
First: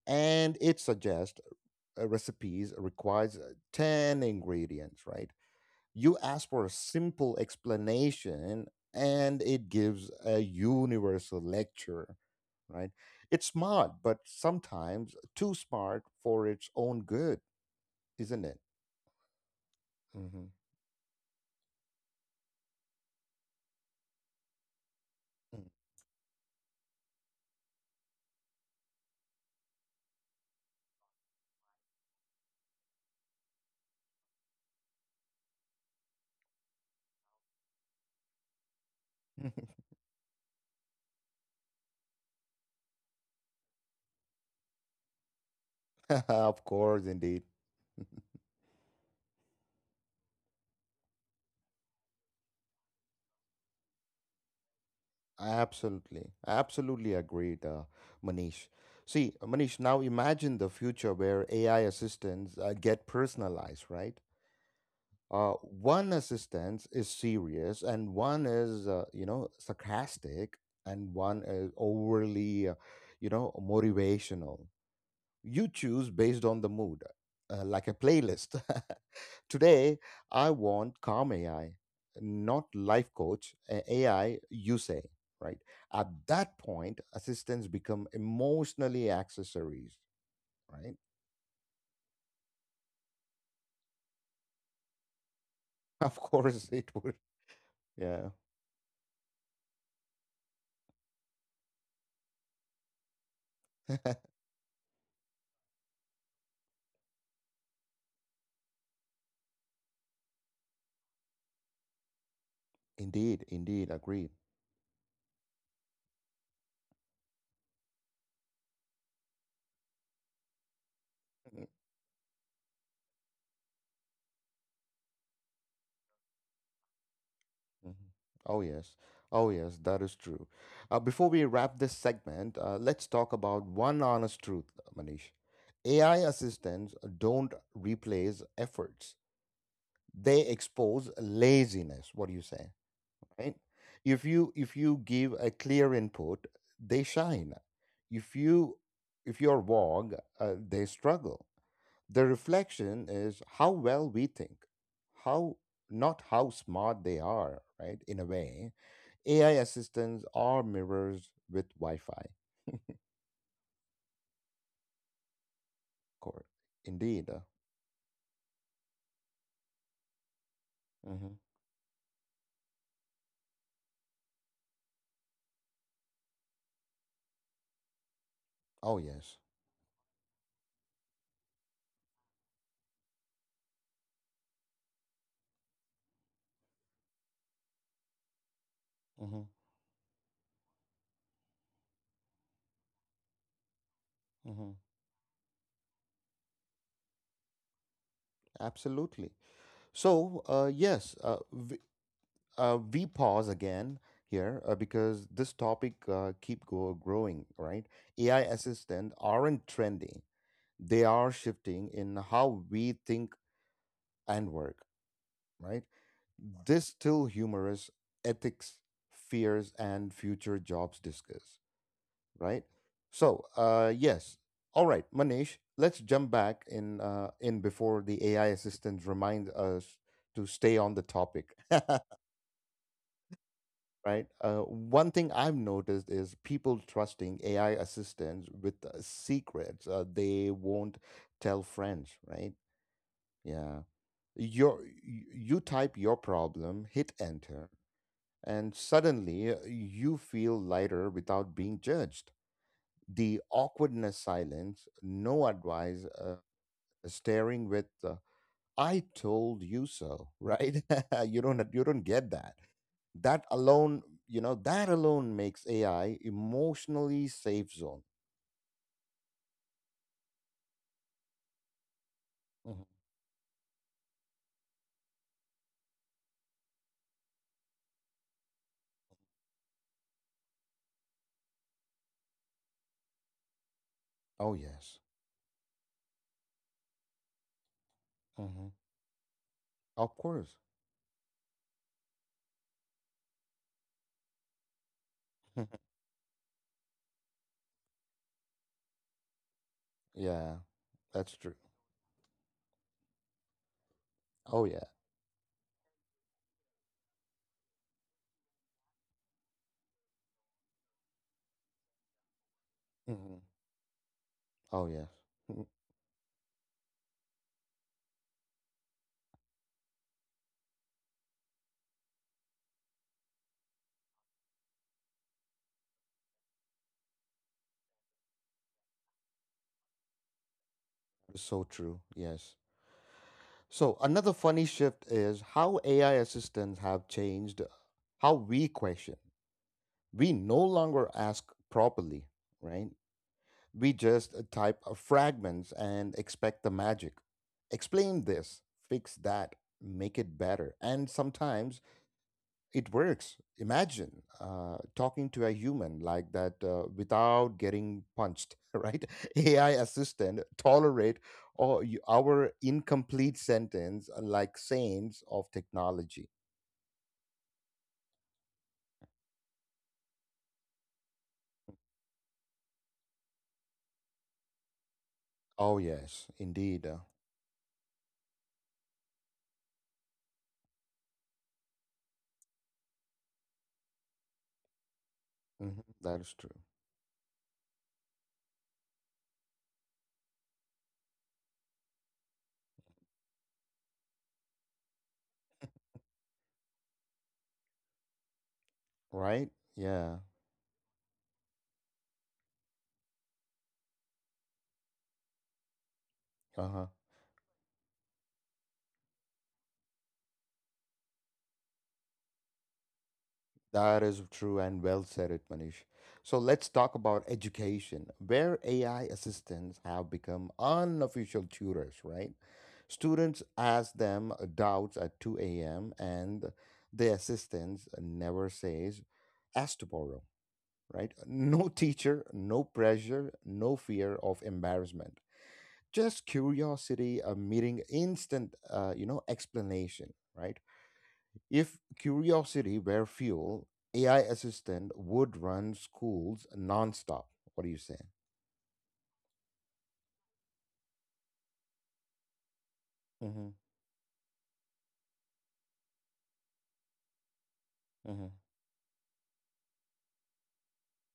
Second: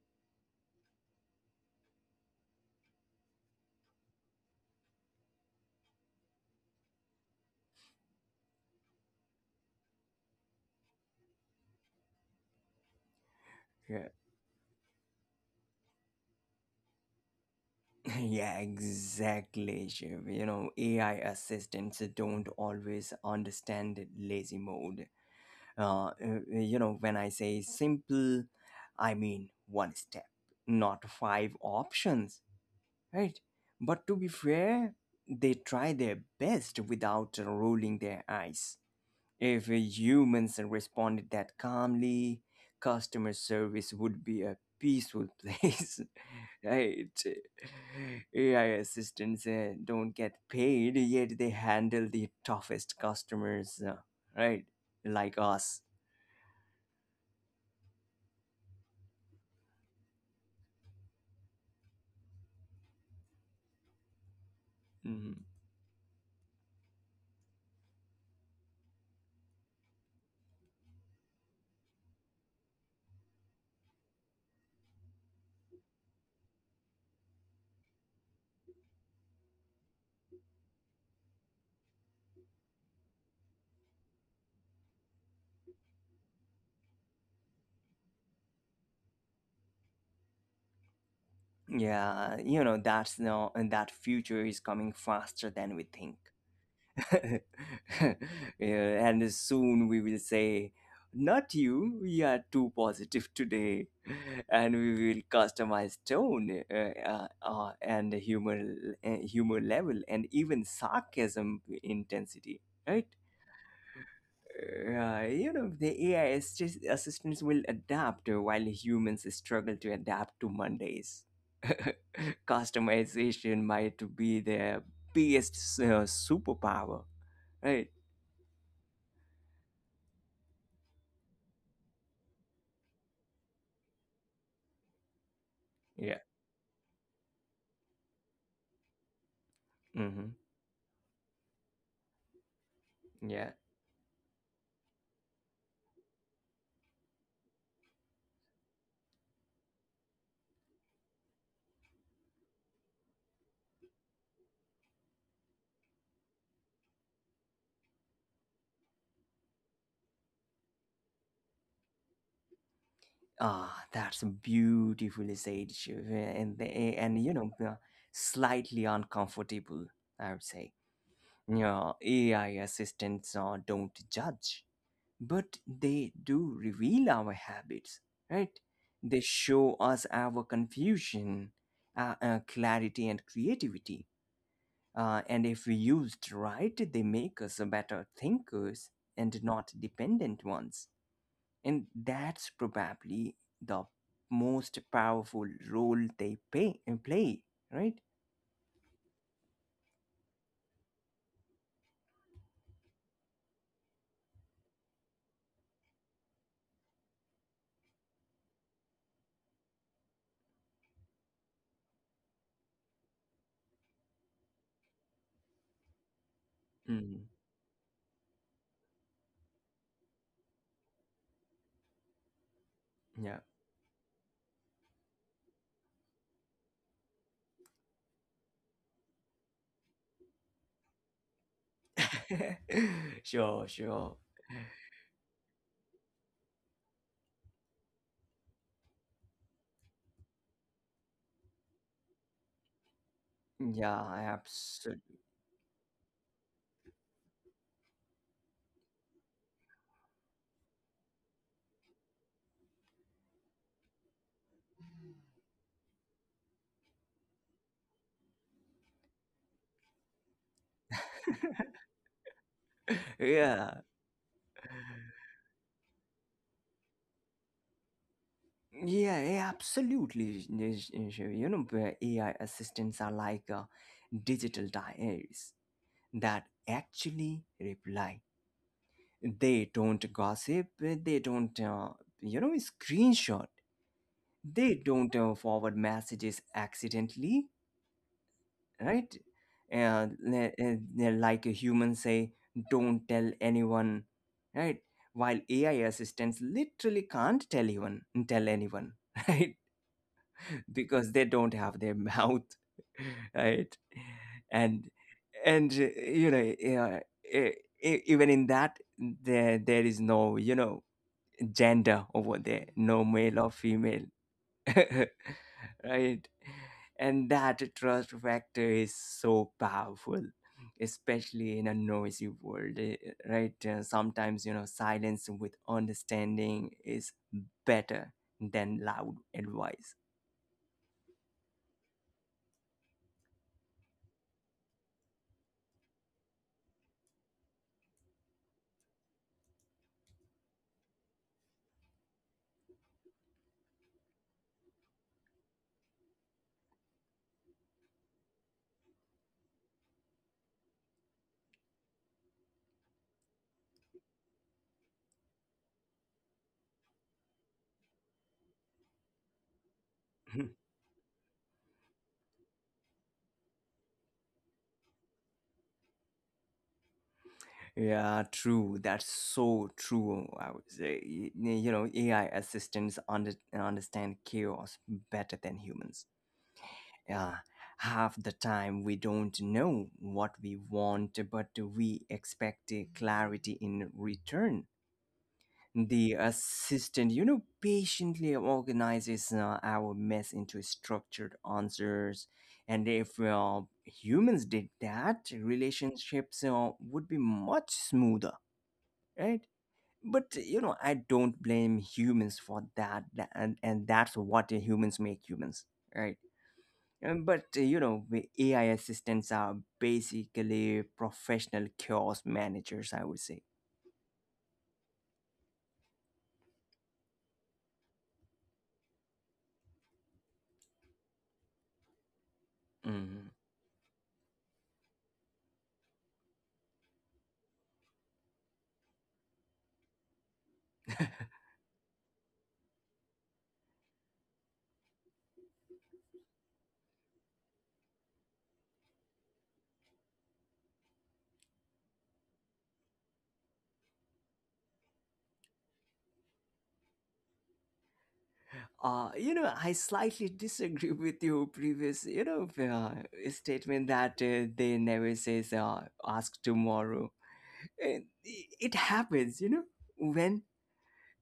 [SPEAKER 1] and it suggests uh, recipes requires uh, ten ingredients, right? You ask for a simple explanation and it gives a universal lecture, right? It's smart
[SPEAKER 2] <laughs> Yeah.
[SPEAKER 1] but sometimes too smart for its own good,
[SPEAKER 2] <laughs>
[SPEAKER 1] isn't
[SPEAKER 2] Yeah,
[SPEAKER 1] it?
[SPEAKER 2] exactly, Shiv. You
[SPEAKER 1] Hmm.
[SPEAKER 2] know, AI assistants don't always understand lazy mode. Uh, uh, you know, when I say simple, I mean one step, not five options, right? But to be fair, they try their best without rolling their eyes. If humans responded that calmly, customer service would be a peaceful place.
[SPEAKER 1] <laughs>
[SPEAKER 2] <laughs>
[SPEAKER 1] Of
[SPEAKER 2] Right.
[SPEAKER 1] course, indeed.
[SPEAKER 2] AI assistants uh, don't get paid, yet they handle the toughest customers, uh, right, like us.
[SPEAKER 1] Absolutely, absolutely agreed. uh, Manish, see Manish, now imagine the future where AI assistants uh, get personalized, right?
[SPEAKER 2] Mm-hmm.
[SPEAKER 1] uh, One assistant is serious and one is uh, you know, sarcastic, and one is overly uh, you know, motivational. You choose based on the mood, uh, like a playlist. <laughs> Today I want calm ai, not life coach uh, ai, you say, right? At that point, assistants become emotionally accessories, right?
[SPEAKER 2] Yeah, you know, that's no, and that future is coming faster than we
[SPEAKER 1] <laughs>
[SPEAKER 2] think.
[SPEAKER 1] Of course it would.
[SPEAKER 2] <laughs>
[SPEAKER 1] Yeah.
[SPEAKER 2] Yeah, and soon we will say, not you, we are too positive today.
[SPEAKER 1] <laughs>
[SPEAKER 2] <laughs> And we will customize tone, uh, uh, uh, and humor, uh, humor level and even sarcasm intensity, right?
[SPEAKER 1] Indeed, indeed agree.
[SPEAKER 2] Uh, you know, the A I assist- assistants will adapt uh, while humans struggle to adapt to Mondays. <laughs> Customization might be their biggest uh, superpower, right?
[SPEAKER 1] Mhm. Oh, yes. Oh, yes, that is true. Uh, before we wrap this segment, uh, let's talk about one honest truth, Manish.
[SPEAKER 2] Yeah.
[SPEAKER 1] A I assistants don't replace efforts.
[SPEAKER 2] Hmm.
[SPEAKER 1] They expose laziness. What do you say?
[SPEAKER 2] Yeah.
[SPEAKER 1] Right? If you if you give a clear input, they shine. If you if you're vague, uh, they struggle. The reflection is how well we think, how not how smart they are, right? In a way A I assistants are mirrors with Wi-Fi.
[SPEAKER 2] Ah, that's beautifully said, Shiv. And,
[SPEAKER 1] Correct.
[SPEAKER 2] the, and you
[SPEAKER 1] Indeed. uh,
[SPEAKER 2] know, uh, slightly uncomfortable, I would say.
[SPEAKER 1] Mm-hmm.
[SPEAKER 2] Yeah, A I assistants uh, don't judge, but they do reveal our habits, right?
[SPEAKER 1] Oh
[SPEAKER 2] They
[SPEAKER 1] yes.
[SPEAKER 2] show us our confusion, uh, uh, clarity, and creativity. Uh, and if we used right, they make us better thinkers and
[SPEAKER 1] Mm-hmm.
[SPEAKER 2] not dependent ones. And that's probably the most
[SPEAKER 1] Mm-hmm.
[SPEAKER 2] powerful role they pay, play, right?
[SPEAKER 1] Absolutely. So uh, yes, uh, we, uh, we pause again here uh, because this topic uh, keep go- growing. Right? A I assistant aren't trendy. They are shifting in how we think and work. Right? This
[SPEAKER 2] Mm,
[SPEAKER 1] still humorous ethics, fears, and future jobs discuss, right?
[SPEAKER 2] yeah.
[SPEAKER 1] So, uh, yes. All right, Manish, let's jump back in uh, in before the A I assistant reminds us to stay on the topic,
[SPEAKER 2] <laughs> Sure, sure.
[SPEAKER 1] <laughs> right? Uh, one thing I've noticed is people trusting A I assistants with uh, secrets uh, they won't tell friends, right? Yeah.
[SPEAKER 2] Yeah,
[SPEAKER 1] Your,
[SPEAKER 2] absolutely.
[SPEAKER 1] y- you type your problem, hit enter, and suddenly uh, you feel lighter without being judged. The awkwardness silence, no advice, uh, staring with uh, "I told you so," right? <laughs> you don't you don't get that. That
[SPEAKER 2] Yeah.
[SPEAKER 1] alone, you know, that alone makes A I emotionally safe zone.
[SPEAKER 2] Yeah, yeah, eh, absolutely. Nish- Nish. You know, where A I
[SPEAKER 1] Mhm.
[SPEAKER 2] assistants are like uh, digital diaries that actually reply. They don't gossip, they don't, uh, you know, screenshot,
[SPEAKER 1] Oh
[SPEAKER 2] they
[SPEAKER 1] yes.
[SPEAKER 2] don't uh, forward messages accidentally,
[SPEAKER 1] Hmm.
[SPEAKER 2] right?
[SPEAKER 1] Of
[SPEAKER 2] Uh,
[SPEAKER 1] course.
[SPEAKER 2] le- uh, they're like a human say, don't tell anyone, right? While A I
[SPEAKER 1] <laughs>
[SPEAKER 2] assistants literally can't tell anyone, tell anyone, <laughs> right?
[SPEAKER 1] Yeah,
[SPEAKER 2] Because
[SPEAKER 1] that's
[SPEAKER 2] they
[SPEAKER 1] true.
[SPEAKER 2] don't have their mouth. <laughs> Right.
[SPEAKER 1] Oh yeah.
[SPEAKER 2] and and uh, you know yeah, e- e- even in that, there there is no you know gender over there, no male
[SPEAKER 1] Hmm.
[SPEAKER 2] or female. <laughs>
[SPEAKER 1] Oh yes. Mm.
[SPEAKER 2] Right. And that trust factor is so powerful, especially in a noisy world, eh, right? Uh, sometimes, you know, silence with understanding is better than loud advice.
[SPEAKER 1] So true. Yes. So another funny shift is how A I assistants have changed how we question. We no longer ask properly, right? We just uh, type uh, fragments and expect the magic. Explain this, fix that, make it better. And sometimes it works. Imagine uh, talking to a human like that uh, without getting punched, <laughs> right? A I assistant tolerate or y- our incomplete sentence uh, like saints of technology.
[SPEAKER 2] Yeah, true. That's so true. I would say, Y- you know, A I assistants under, understand chaos better than
[SPEAKER 1] Oh
[SPEAKER 2] humans.
[SPEAKER 1] yes, indeed. Uh,
[SPEAKER 2] Yeah, half the time we don't know what we want, but we expect uh, clarity in return.
[SPEAKER 1] mhm,
[SPEAKER 2] The
[SPEAKER 1] that is true.
[SPEAKER 2] assistant, you know, patiently organizes uh, our mess into structured answers. And if uh, humans did that, relationships uh, would be much smoother, right?
[SPEAKER 1] Right? Yeah.
[SPEAKER 2] But you know, I don't blame humans for that, tha- and and that's what humans make humans, right?
[SPEAKER 1] Uh-huh.
[SPEAKER 2] Um, But uh, you know, the A I assistants are basically professional chaos managers, I would say.
[SPEAKER 1] That is true and well said it, Manish. So let's talk about education, where A I assistants have become unofficial tutors, right?
[SPEAKER 2] Mm-hmm.
[SPEAKER 1] Students ask them doubts at two a m and the assistants never says, ask tomorrow, right? <laughs> No teacher, no pressure, no fear of embarrassment. Just curiosity, a meeting, instant, uh, you know, explanation, right? If curiosity were fuel, A I assistant would run schools nonstop. What do you say?
[SPEAKER 2] Uh, you know, I slightly <laughs> disagree with your previous, you know, uh,
[SPEAKER 1] Mm-hmm.
[SPEAKER 2] statement that uh, they never says uh, ask tomorrow. Uh, It happens, you know, when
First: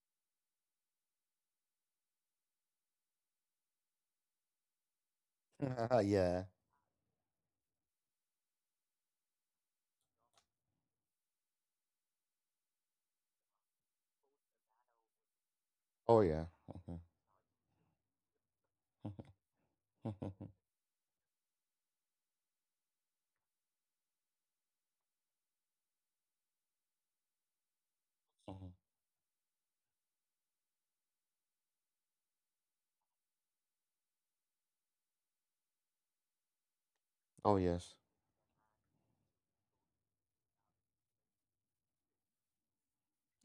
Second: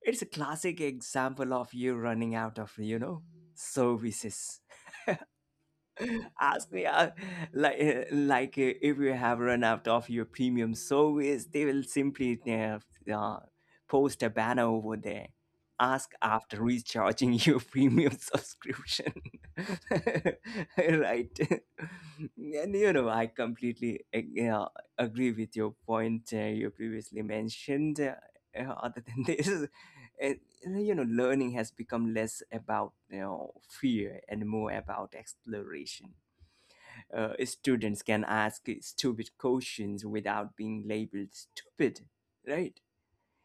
[SPEAKER 2] it's a classic example of you running out of, you know, services.
[SPEAKER 1] Mm-hmm. <laughs> Yeah.
[SPEAKER 2] Ask me uh, like uh, like uh, If you have run out of your premium service, they will simply uh, uh, post a banner over there: ask
[SPEAKER 1] Oh yeah.
[SPEAKER 2] after
[SPEAKER 1] Mhm,
[SPEAKER 2] recharging your <laughs> premium subscription.
[SPEAKER 1] mhm,
[SPEAKER 2] <laughs>
[SPEAKER 1] mhm,
[SPEAKER 2] Right. And you know, I completely uh, you know, agree with your point uh, you previously mentioned, uh, uh,
[SPEAKER 1] mhm. <laughs>
[SPEAKER 2] other than <laughs> this. uh, you know, learning has become less about, you know, fear and more about exploration. Uh,
[SPEAKER 1] Oh yes.
[SPEAKER 2] students can ask stupid questions without being labeled stupid, right?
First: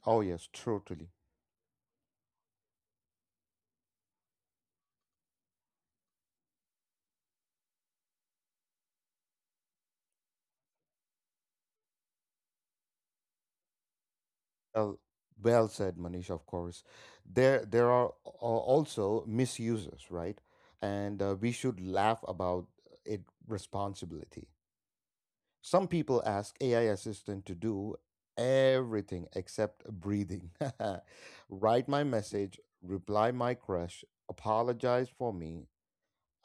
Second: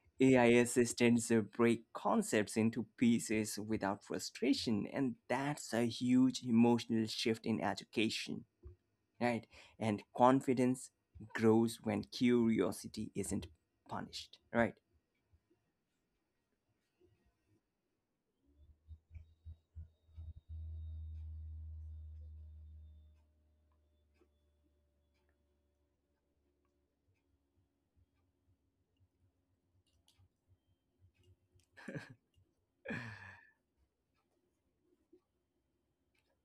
[SPEAKER 1] Oh
[SPEAKER 2] AI
[SPEAKER 1] yes. Totally.
[SPEAKER 2] assistants uh, break concepts into pieces without frustration, and that's a huge emotional shift in education, right? And confidence grows when curiosity isn't punished, right?
[SPEAKER 1] Well, well said, Manish. Of course, there there are a- also misuses, right? And uh, we should laugh about it. Responsibility. Some people ask A I assistant to do everything except breathing. <laughs> Write my message, reply my crush, apologize for me.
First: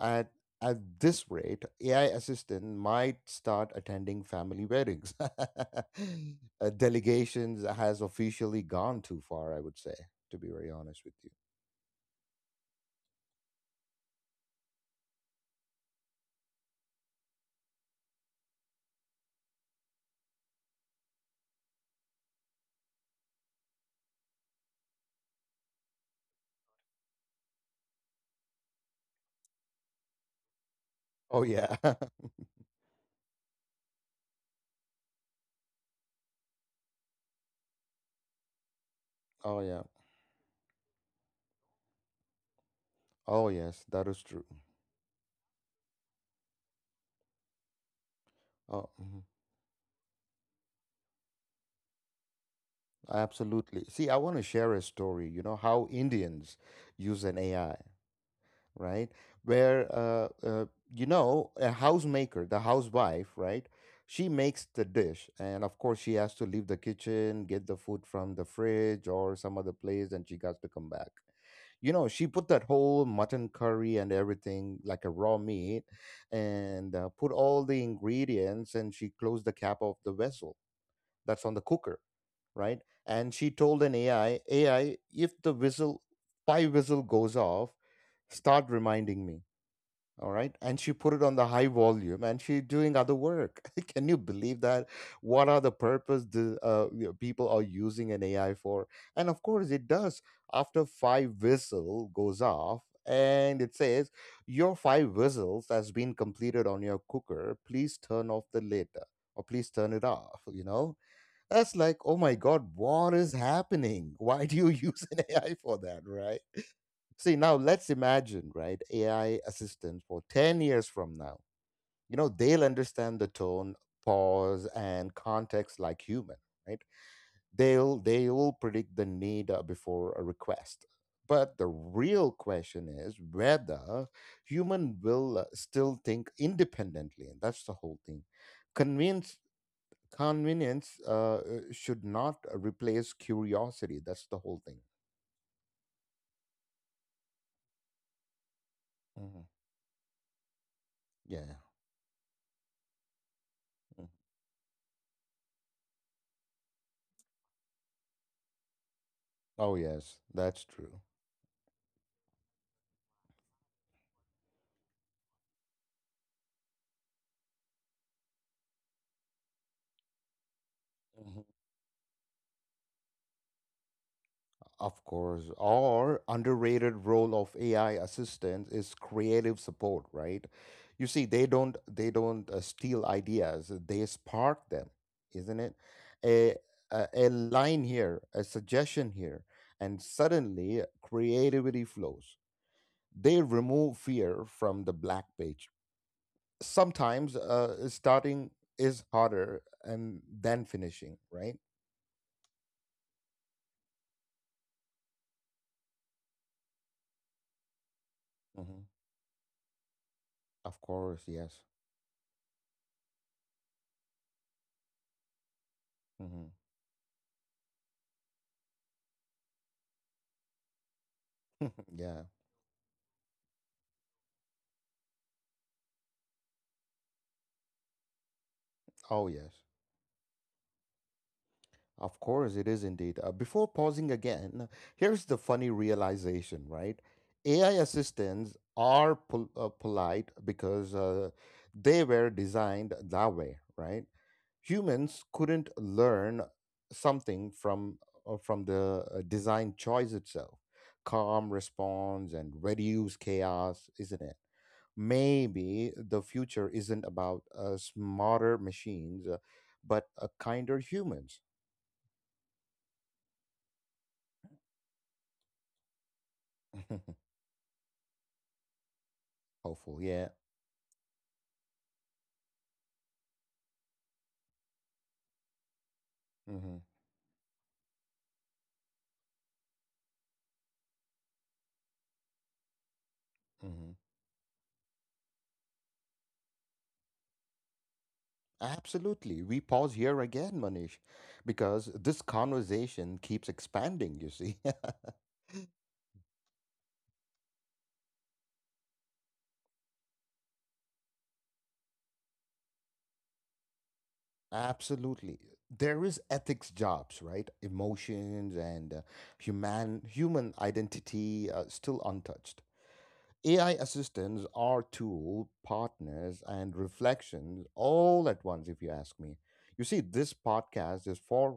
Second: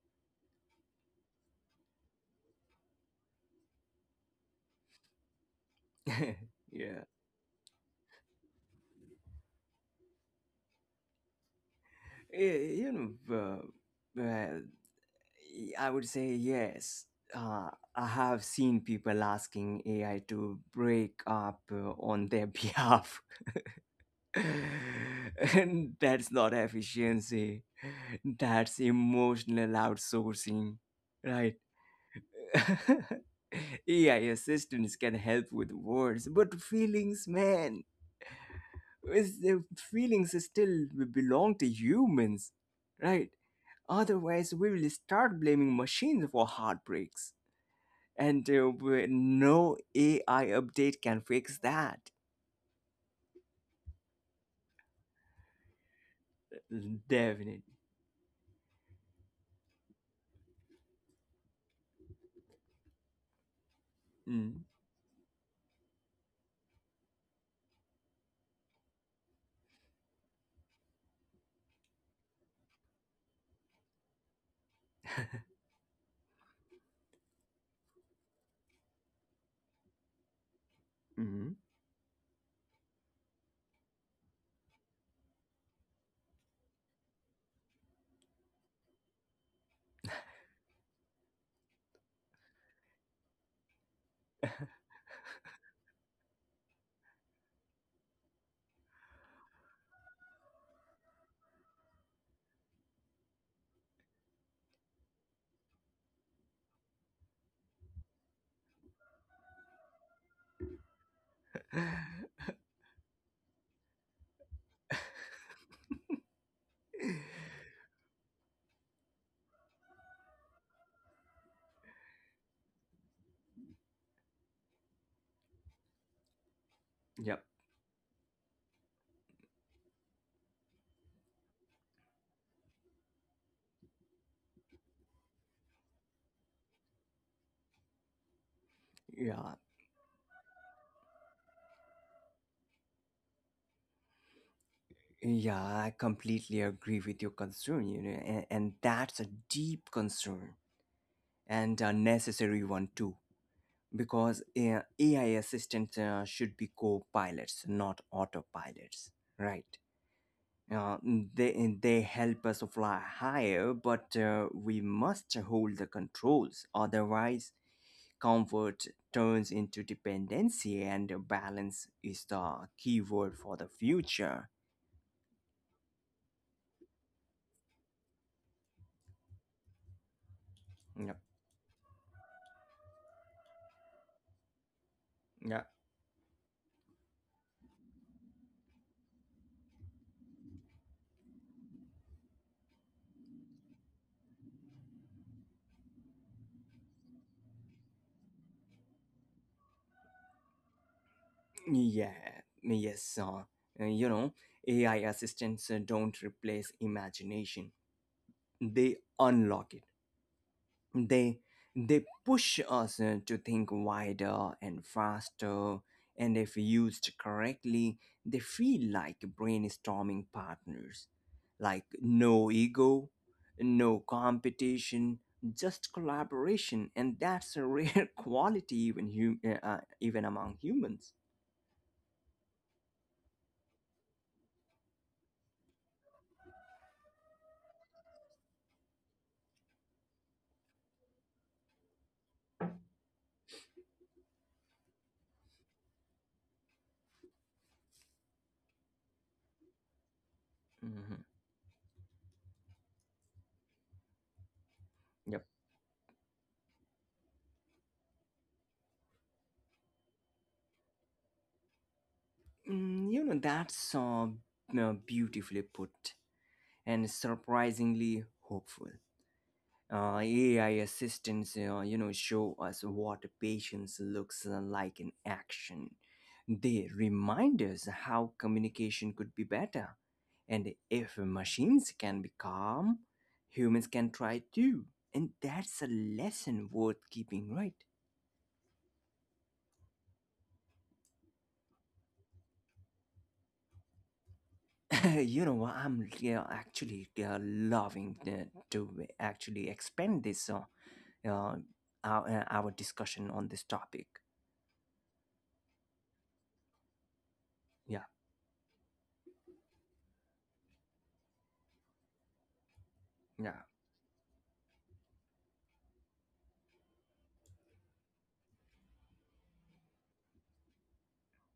[SPEAKER 1] At at this rate, A I assistant might start attending family weddings. <laughs>
[SPEAKER 2] <laughs>
[SPEAKER 1] Uh,
[SPEAKER 2] Yeah.
[SPEAKER 1] Delegations has officially gone too far, I would say, to be very honest with you.
[SPEAKER 2] Eh, you know uh, uh, I would say yes. Uh, I have seen people asking A I to break up uh, on their <laughs> behalf. And that's not efficiency. That's emotional outsourcing,
[SPEAKER 1] Oh
[SPEAKER 2] right?
[SPEAKER 1] yeah. <laughs>
[SPEAKER 2] <laughs> A I assistants can help with words, but feelings, man, is
[SPEAKER 1] Oh
[SPEAKER 2] the
[SPEAKER 1] yeah.
[SPEAKER 2] feelings still belong to humans, right?
[SPEAKER 1] Oh yes, that is true.
[SPEAKER 2] Otherwise, we will start blaming machines for heartbreaks, and
[SPEAKER 1] Oh.
[SPEAKER 2] uh,
[SPEAKER 1] Mm-hmm.
[SPEAKER 2] w- no A I update can fix that.
[SPEAKER 1] Absolutely. See, I want to share a story, you know, how Indians use an A I,
[SPEAKER 2] Definitely.
[SPEAKER 1] right? Where, uh, uh, you know, a housemaker, the housewife, right? She makes
[SPEAKER 2] Mm,
[SPEAKER 1] the dish. And of course, she has to leave the kitchen, get the food from the fridge or some other place, and she has to come back. You know, she put that whole mutton curry and everything, like a raw meat, and uh, put all the ingredients, and she closed the cap of the vessel that's on the
[SPEAKER 2] mhm.
[SPEAKER 1] cooker, right? And she told an A I, A I, if the whistle, five whistle goes off, start reminding me. All right. And she put it on the high volume and she doing other work. <laughs> Can you believe that? What are the purpose the uh, you know, people are using an A I for? And of course it does. After five whistle goes off and it says, your five whistles has been completed on your cooker. Please turn off the lid or please turn it off, you know? That's like, oh my
[SPEAKER 2] <laughs>
[SPEAKER 1] God, what is happening? <laughs> Why do you <laughs> use an A I for that, right? See, now let's imagine, right, A I assistants for ten years from now. You know, they'll understand the tone, pause, and context like human, right?
[SPEAKER 2] Yep.
[SPEAKER 1] They'll they will predict the need uh, before a request. But the real question is whether human will uh, still think independently, and that's the whole thing. Convince
[SPEAKER 2] Yeah.
[SPEAKER 1] Convenience uh, uh, should not replace curiosity. That's the whole thing.
[SPEAKER 2] Yeah, I completely agree with your concern, you know, and, and that's a
[SPEAKER 1] Hmm.
[SPEAKER 2] deep concern
[SPEAKER 1] Yeah.
[SPEAKER 2] and a necessary one too,
[SPEAKER 1] Mhm.
[SPEAKER 2] because uh, A I assistants uh, should be co pilots, not autopilots, right?
[SPEAKER 1] Oh, yes, that's
[SPEAKER 2] Uh,
[SPEAKER 1] true.
[SPEAKER 2] they they help us fly higher, but uh, we must hold the controls. Otherwise, comfort turns into dependency, and
[SPEAKER 1] Hmm.
[SPEAKER 2] balance is the key word for the future.
[SPEAKER 1] Of course. Or underrated role of A I assistants is creative support, right? You
[SPEAKER 2] Yep.
[SPEAKER 1] see, they don't they don't uh, steal ideas; they spark them, isn't
[SPEAKER 2] Yeah.
[SPEAKER 1] it? A, a a line here, a suggestion here, and suddenly creativity flows. They remove fear from the black page, sometimes uh, starting is harder and than finishing, right?
[SPEAKER 2] Yeah. Yes. Uh, you know, A I assistants uh, don't replace imagination;
[SPEAKER 1] Hmm.
[SPEAKER 2] they unlock it.
[SPEAKER 1] Of
[SPEAKER 2] they
[SPEAKER 1] course, yes.
[SPEAKER 2] they push us uh, to think wider and faster, and
[SPEAKER 1] Hmm.
[SPEAKER 2] if used correctly, they feel like brainstorming partners, like
[SPEAKER 1] <laughs> Yeah.
[SPEAKER 2] no ego, no competition, just collaboration. And that's a rare <laughs> quality even
[SPEAKER 1] Oh,
[SPEAKER 2] hum-
[SPEAKER 1] yes.
[SPEAKER 2] uh, uh, even among humans.
[SPEAKER 1] Of course, it is indeed. Uh, before pausing again, here's the funny realization, right? A I assistants are pol- uh, polite because uh, they were designed that way, right? Humans couldn't learn something from uh, from the uh, design choice itself.
[SPEAKER 2] Mhm.
[SPEAKER 1] Calm response and reduce chaos, isn't it?
[SPEAKER 2] Yep.
[SPEAKER 1] Maybe the future isn't about uh, smarter machines, uh, but uh, kinder humans.
[SPEAKER 2] Mm, you know, that's uh, uh, beautifully put and
[SPEAKER 1] <laughs>
[SPEAKER 2] surprisingly hopeful.
[SPEAKER 1] Hopeful,
[SPEAKER 2] uh,
[SPEAKER 1] yeah.
[SPEAKER 2] A I assistants, uh, you know, show us what patience looks like in action.
[SPEAKER 1] Hmm.
[SPEAKER 2] They remind us how communication could be better. And if machines can be calm,
[SPEAKER 1] Hmm.
[SPEAKER 2] humans can try too. And that's a lesson worth keeping, right?
[SPEAKER 1] Absolutely. We pause here again, Manish, because this conversation keeps expanding, you see. <laughs>
[SPEAKER 2] <laughs> You know what, I'm, yeah, actually uh, loving the, to actually expand this, uh, uh, our, uh, our discussion on this topic.
[SPEAKER 1] Absolutely. There is ethics jobs, right?
[SPEAKER 2] Yeah,
[SPEAKER 1] Emotions and uh, human human identity uh, still untouched.
[SPEAKER 2] yeah.
[SPEAKER 1] A I assistants are tool, partners, and reflections all at once, if you ask me. You see, this podcast is far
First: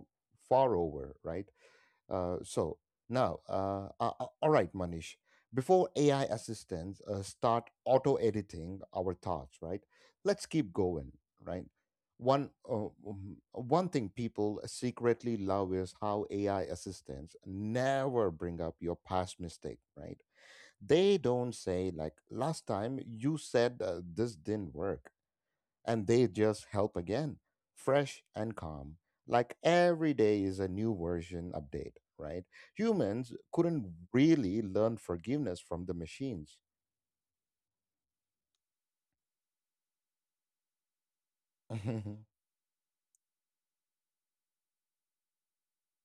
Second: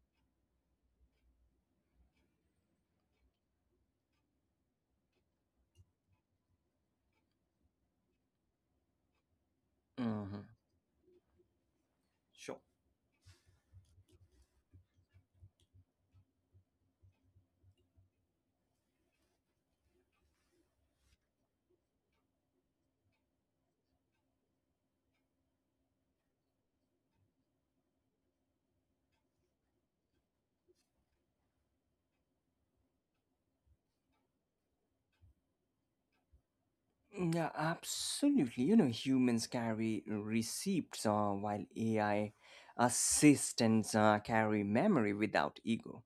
[SPEAKER 1] far over, right? Uh, so now, uh, uh, uh, all right, Manish. Before A I assistants uh, start auto editing our thoughts, right?
[SPEAKER 2] Hmm.
[SPEAKER 1] Let's keep going, right? One
[SPEAKER 2] Sure.
[SPEAKER 1] uh, um, one thing people secretly love is how A I assistants never bring up your past mistake, right? They don't say like last time you said uh, this didn't work and they just help again, fresh and calm. Like every day is a new version update, right? Humans couldn't really learn forgiveness from the machines.
[SPEAKER 2] Yeah, absolutely. You know, humans carry receipts uh, while
[SPEAKER 1] <laughs>
[SPEAKER 2] A I
[SPEAKER 1] Of
[SPEAKER 2] assistants uh, carry memory without ego.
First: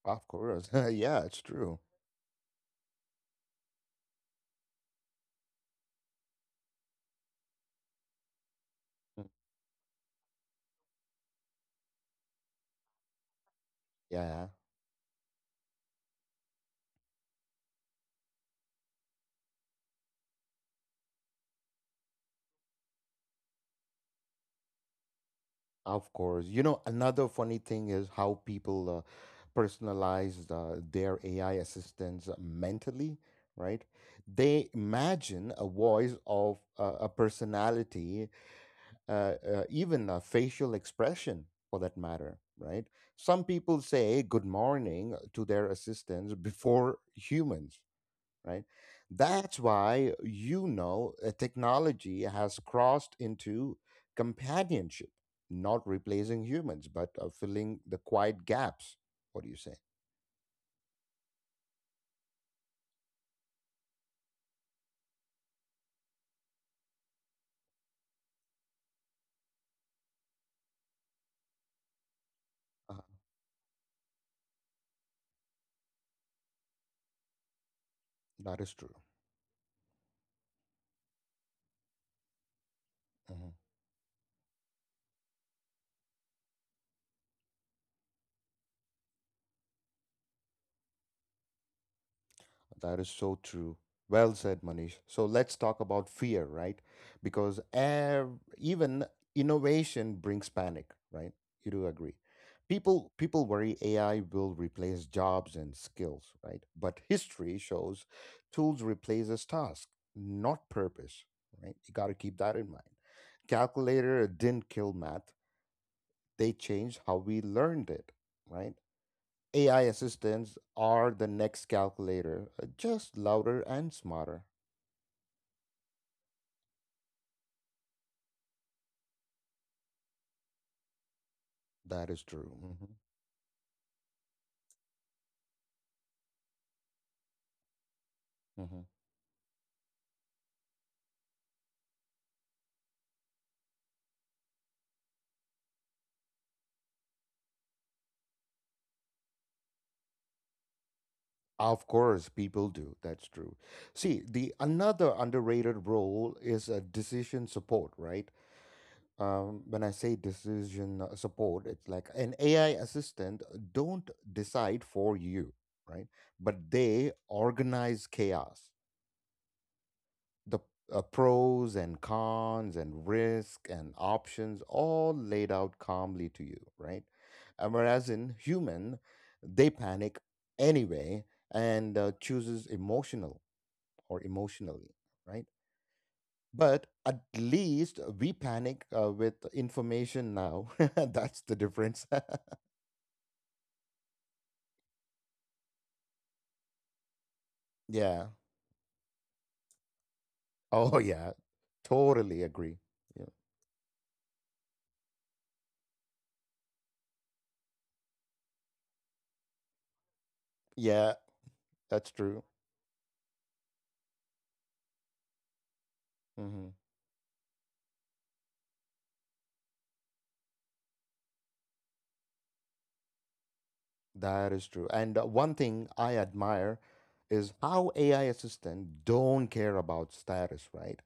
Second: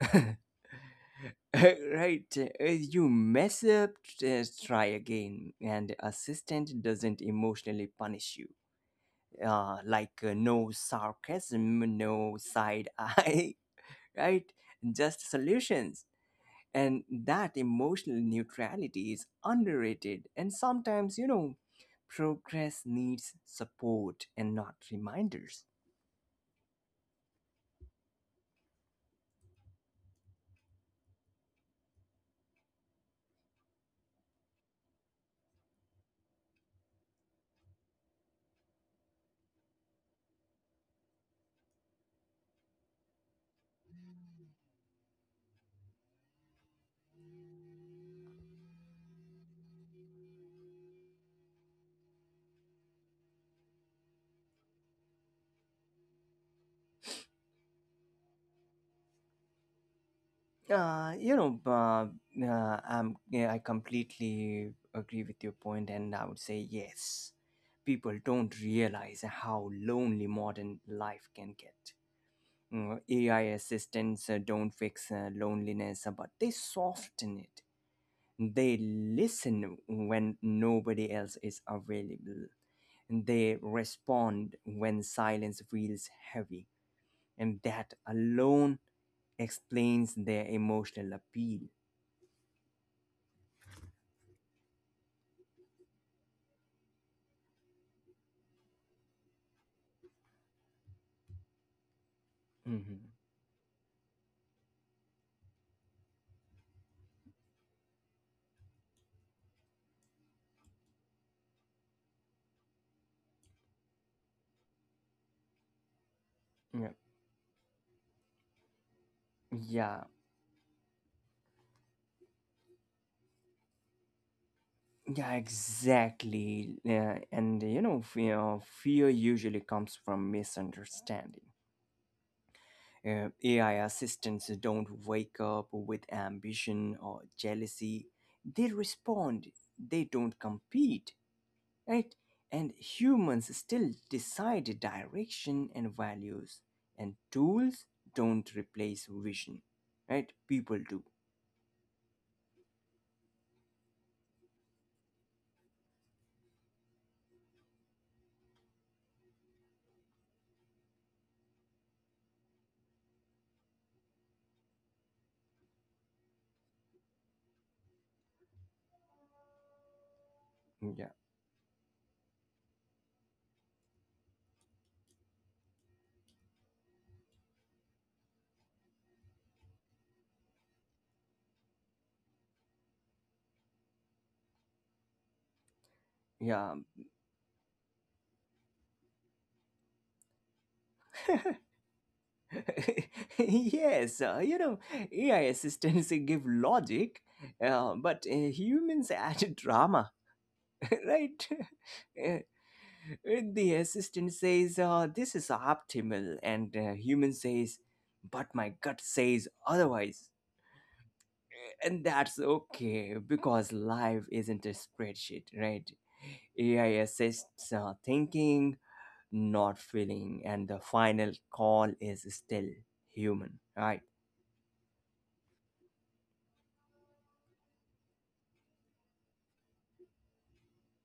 [SPEAKER 2] <laughs>
[SPEAKER 1] course. <laughs> Yeah, it's true.
[SPEAKER 2] Right. uh, You mess up, just try again, and assistant doesn't emotionally punish you. Uh, like, uh, no sarcasm, no side eye, <laughs>
[SPEAKER 1] Yeah,
[SPEAKER 2] right? Just solutions. And that emotional neutrality is underrated. And sometimes, you know, progress needs support and not reminders.
[SPEAKER 1] of course. You know, another funny thing is how people uh, personalize uh, their A I assistants mentally, right? They imagine a voice of uh, a personality uh, uh, even a facial expression for that matter, right? Some people say good morning uh, to their assistants before humans, right? That's why you know uh, technology has crossed into companionship, not replacing humans, but uh, filling the quiet gaps. What do you say?
[SPEAKER 2] Uh, you know, uh, uh, I'm, yeah, I completely agree with your point, and I would say yes. People don't realize how lonely modern life can get. Mm,
[SPEAKER 1] Uh-huh.
[SPEAKER 2] A I assistants uh, don't fix uh, loneliness, uh, but they soften it.
[SPEAKER 1] Is
[SPEAKER 2] They
[SPEAKER 1] true.
[SPEAKER 2] listen when nobody else is available. They respond when silence feels heavy. And that alone explains their emotional appeal.
[SPEAKER 1] That is so true. Well said, Manish. So let's talk about fear, right? Because ev- even innovation brings panic, right? You do agree.
[SPEAKER 2] Mm-hmm.
[SPEAKER 1] People people worry A I will replace jobs and skills, right? But history shows tools replaces task, not purpose, right? You got to keep that in mind. Calculator didn't kill math. They
[SPEAKER 2] Yeah.
[SPEAKER 1] changed how we learned it, right? A I
[SPEAKER 2] yeah,
[SPEAKER 1] assistants are the next calculator, uh, just louder and smarter.
[SPEAKER 2] yeah, exactly. Yeah, and you know, fear, fear usually comes from misunderstanding.
[SPEAKER 1] That is true. Hmm.
[SPEAKER 2] Uh, A I assistants don't wake up with ambition or jealousy. They
[SPEAKER 1] Hmm.
[SPEAKER 2] respond, they don't compete, right? And humans still decide direction and values, and tools don't replace vision, right? People do.
[SPEAKER 1] Of course, people do. That's true. See, the another underrated role is a decision support, right? Um, when I say decision uh, support, it's like an A I assistant uh, don't decide for you, right? But they organize chaos, the uh,
[SPEAKER 2] Yeah.
[SPEAKER 1] pros and cons and risk and options all laid out calmly to you, right? And whereas in human, they panic anyway and uh, chooses emotional or emotionally, right?
[SPEAKER 2] Yeah.
[SPEAKER 1] But at least we panic uh, with information now. <laughs> That's the difference.
[SPEAKER 2] <laughs> Yes, uh, you know, A I assistants give logic,
[SPEAKER 1] <laughs>
[SPEAKER 2] uh,
[SPEAKER 1] Yeah.
[SPEAKER 2] but uh, humans add drama. <laughs>
[SPEAKER 1] Oh yeah.
[SPEAKER 2] Right? <laughs>
[SPEAKER 1] Totally agree. Yeah.
[SPEAKER 2] When the assistant says, uh, this is optimal, and uh, human says, but my gut says otherwise.
[SPEAKER 1] Yeah,
[SPEAKER 2] And
[SPEAKER 1] that's
[SPEAKER 2] that's
[SPEAKER 1] true.
[SPEAKER 2] okay because life isn't a spreadsheet, right?
[SPEAKER 1] Hmm.
[SPEAKER 2] A I assists uh, thinking, not feeling, and the final call is still human, right?
[SPEAKER 1] That is true. And uh, one thing I admire is how A I assistant don't care about status, right?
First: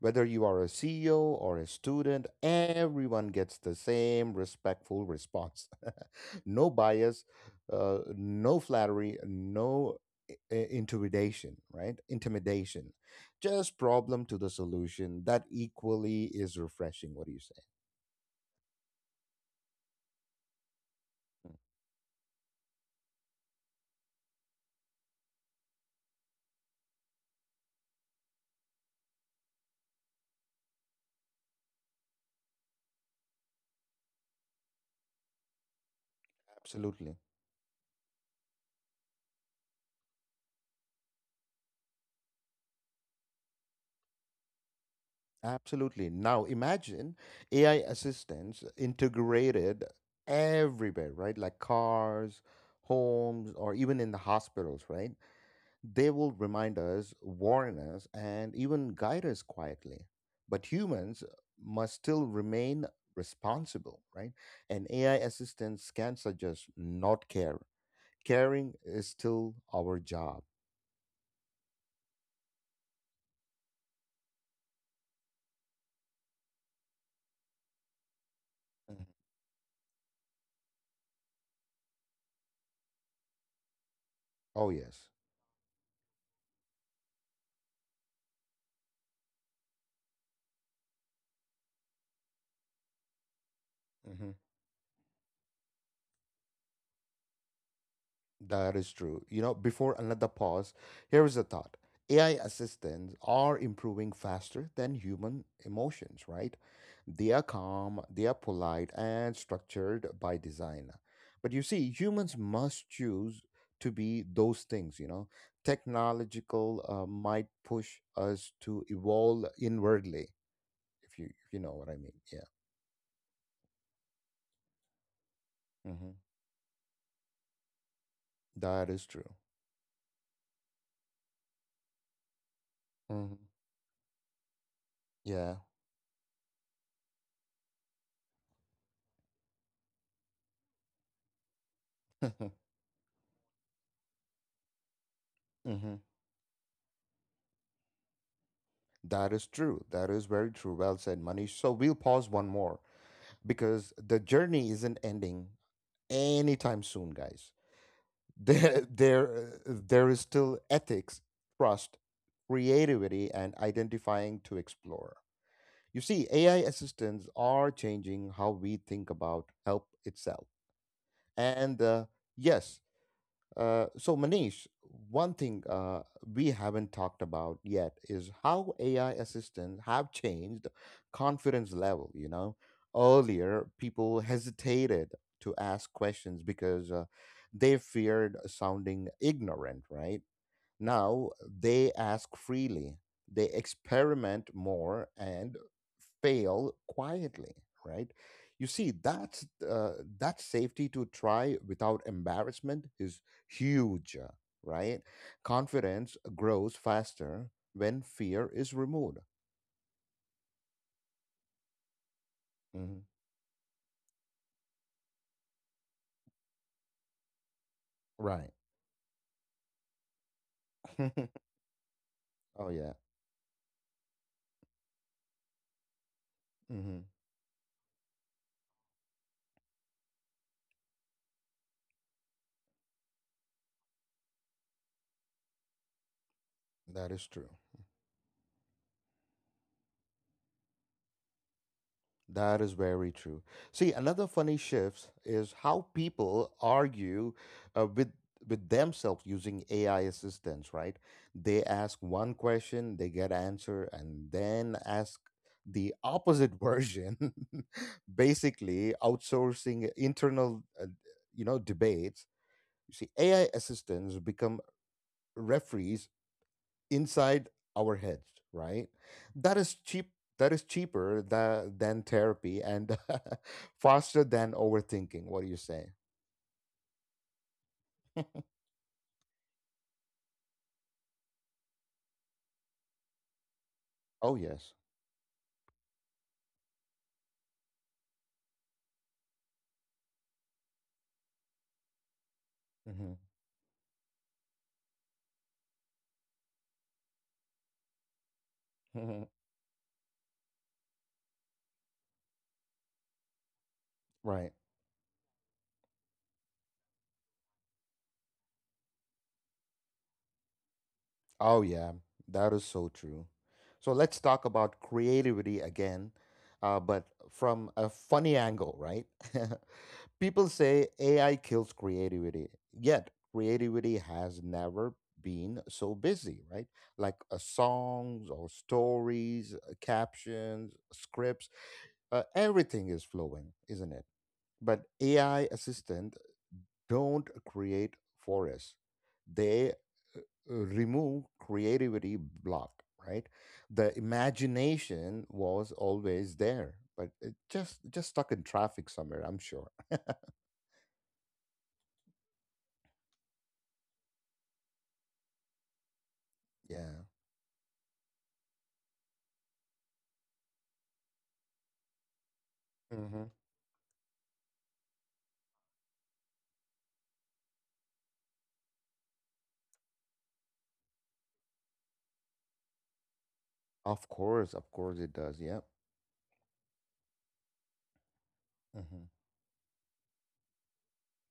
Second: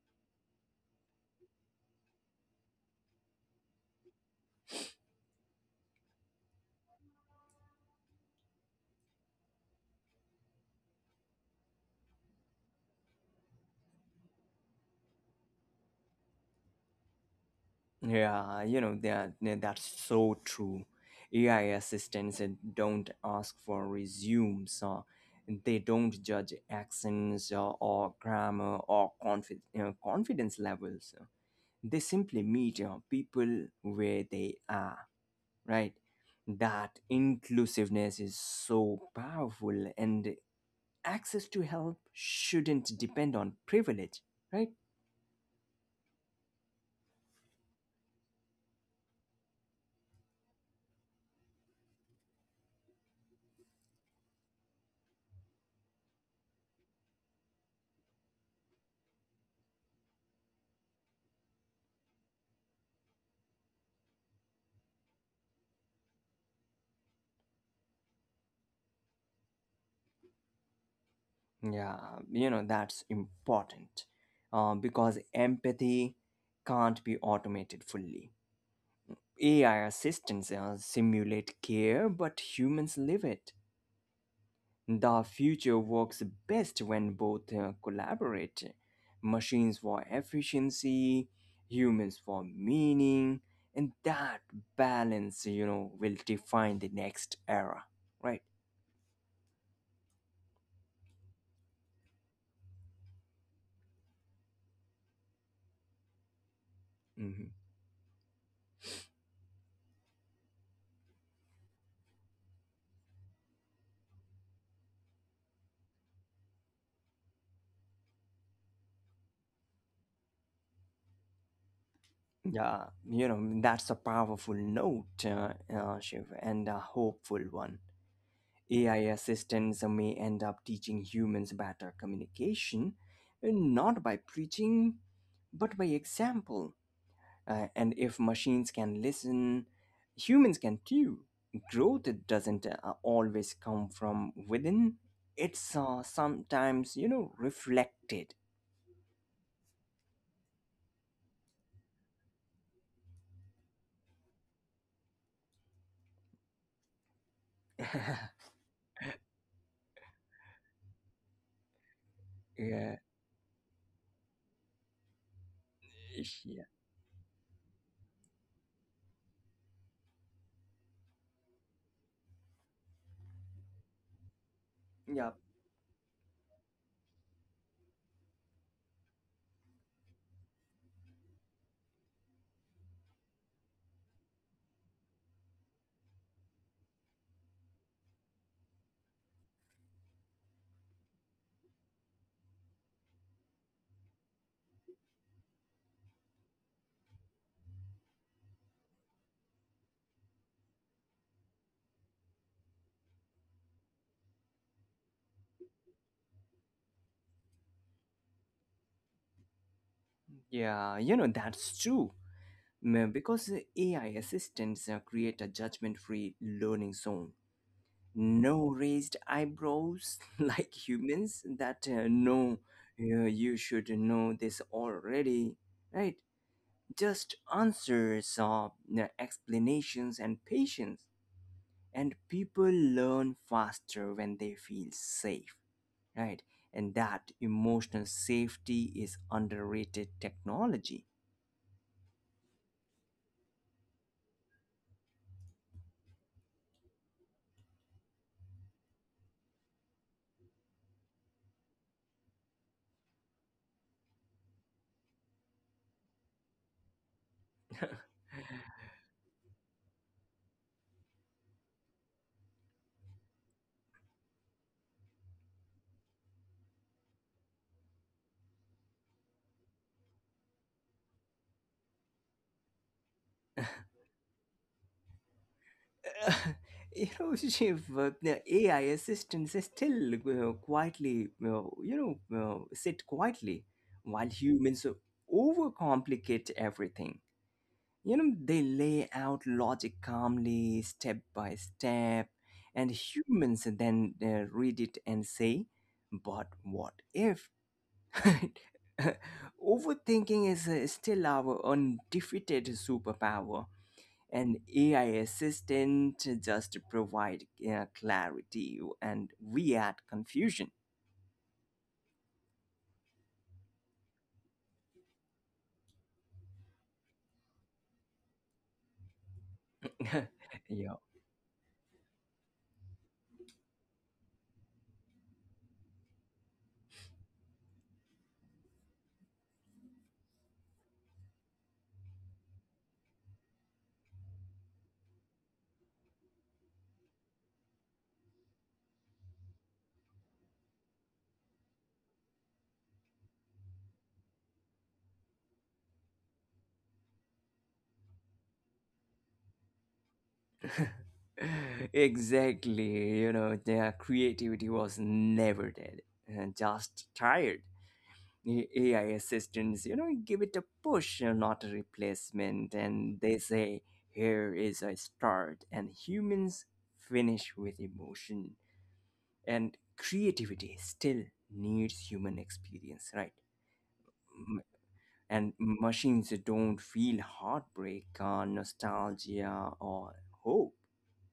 [SPEAKER 1] Whether you are a C E O or a student, everyone gets the same respectful response. <laughs> No bias, uh, no flattery, no i- i- intimidation, right? Intimidation. Just problem to the solution. That equally is refreshing. What do you say?
[SPEAKER 2] Yeah, you know that yeah, that's so true. A I assistants uh, don't ask for resumes. Uh, they don't judge accents uh, or grammar or confi- uh, confidence levels. They simply meet uh, people where they are, right? That
[SPEAKER 1] Absolutely.
[SPEAKER 2] inclusiveness is so powerful, and access to help shouldn't depend on privilege, right?
[SPEAKER 1] Absolutely. Now imagine A I assistants integrated everywhere, right? Like cars, homes, or even in the hospitals, right? They will remind us, warn us, and even guide us quietly. But humans must still remain responsible, right? And A I assistants can suggest not care. Caring is still our job.
[SPEAKER 2] Yeah, you know, that's important uh, because empathy can't be automated fully.
[SPEAKER 1] Mhm.
[SPEAKER 2] A I assistants uh, simulate care, but humans live it.
[SPEAKER 1] Oh, yes.
[SPEAKER 2] The future works best when both uh, collaborate. Machines for efficiency, humans for meaning, and that balance, you know, will define the next era, right?
[SPEAKER 1] That is true. You know, before another pause, here is a thought. A I assistants are improving faster than human emotions, right? They are
[SPEAKER 2] Hmm.
[SPEAKER 1] calm, they are polite, and structured by design. But you see, humans must choose to be those things, you know. Technological uh, might push us to evolve inwardly, if you if you know what I mean. Yeah.
[SPEAKER 2] Yeah, you know, that's a powerful note, uh, uh,
[SPEAKER 1] Hmm.
[SPEAKER 2] Shiv, and a hopeful one.
[SPEAKER 1] That
[SPEAKER 2] A I
[SPEAKER 1] is true.
[SPEAKER 2] assistants may end up teaching humans better communication,
[SPEAKER 1] Hmm.
[SPEAKER 2] uh, not by preaching,
[SPEAKER 1] Yeah.
[SPEAKER 2] but by example. Uh, and if machines can listen, humans can too. Growth doesn't uh, always come from within, it's uh,
[SPEAKER 1] <laughs>
[SPEAKER 2] sometimes, you know, reflected.
[SPEAKER 1] That is true. That is very true. Well said, Manish. So we'll pause one more because the journey isn't ending anytime soon, guys. <laughs>
[SPEAKER 2] <laughs> yeah,
[SPEAKER 1] There, there, uh, there is still ethics, trust, creativity, and identifying to explore. You see, A I
[SPEAKER 2] yeah,
[SPEAKER 1] assistants are changing how we think about help itself. And uh, yes, uh, so, Manish,
[SPEAKER 2] yeah,
[SPEAKER 1] one thing uh, we haven't talked about yet is how A I assistants have changed confidence level. You know, earlier people hesitated to ask questions because uh, they feared sounding ignorant, right? Now they ask freely, they experiment more and fail quietly, right? You see, that's uh, that safety to try without embarrassment is huge, uh, right? Confidence grows faster when fear is removed.
[SPEAKER 2] yeah, you know, that's true.
[SPEAKER 1] Mhm.
[SPEAKER 2] Mm, because uh, A I assistants uh, create a judgment free learning zone.
[SPEAKER 1] Right.
[SPEAKER 2] No raised eyebrows <laughs> like humans
[SPEAKER 1] <laughs>
[SPEAKER 2] that uh, know
[SPEAKER 1] Oh yeah.
[SPEAKER 2] uh, you should know this already, right?
[SPEAKER 1] Hmm.
[SPEAKER 2] Just answers or uh, explanations and patience, and people learn faster when they feel safe, right? And
[SPEAKER 1] That is
[SPEAKER 2] that
[SPEAKER 1] true.
[SPEAKER 2] emotional safety is underrated technology.
[SPEAKER 1] That is very true. See, another funny shift is how people argue uh, with with themselves using A I assistants, right? They ask one question, they get answer, and then ask the opposite version, <laughs> basically outsourcing internal, uh, you know, debates. You see, A I assistants become referees inside our heads, right? That is cheap. That is cheaper tha- than therapy and <laughs> faster than overthinking. What do you say?
[SPEAKER 2] Uh, <laughs> you know, Shiv, uh, the AI assistants are still uh, quietly uh, you know uh, sit quietly while
[SPEAKER 1] Oh yes.
[SPEAKER 2] humans overcomplicate everything. You know, they lay out logic calmly, step by step, and
[SPEAKER 1] hmm
[SPEAKER 2] humans then uh, read it and say, but what if? <laughs>
[SPEAKER 1] hmm
[SPEAKER 2] Overthinking is uh, still our undefeated superpower,
[SPEAKER 1] <laughs> Right.
[SPEAKER 2] and AI assistant just provide uh, clarity, and we add confusion.
[SPEAKER 1] Oh yeah. That is so true. So let's talk about creativity again, uh, but from a funny angle, right? <laughs> People
[SPEAKER 2] <laughs>
[SPEAKER 1] say
[SPEAKER 2] Yeah,
[SPEAKER 1] A I kills creativity, yet creativity has never been so busy, right? Like uh, songs or stories, uh, captions, scripts, uh, everything is flowing, isn't it? But A I assistant don't create for us. They uh, remove creativity block, right? The imagination was always there, but it just just stuck in traffic somewhere, I'm sure.
[SPEAKER 2] exactly. You know, their creativity was never dead, and
[SPEAKER 1] <laughs>
[SPEAKER 2] just
[SPEAKER 1] Yeah.
[SPEAKER 2] tired. A I assistants, you know, give it a push, uh, not a replacement. And they say, here is a start. And humans finish with emotion. And creativity still needs human experience, right?
[SPEAKER 1] Of course,
[SPEAKER 2] M-
[SPEAKER 1] of course it does.
[SPEAKER 2] And
[SPEAKER 1] Yeah.
[SPEAKER 2] machines don't feel heartbreak or
[SPEAKER 1] hmm
[SPEAKER 2] nostalgia or hope,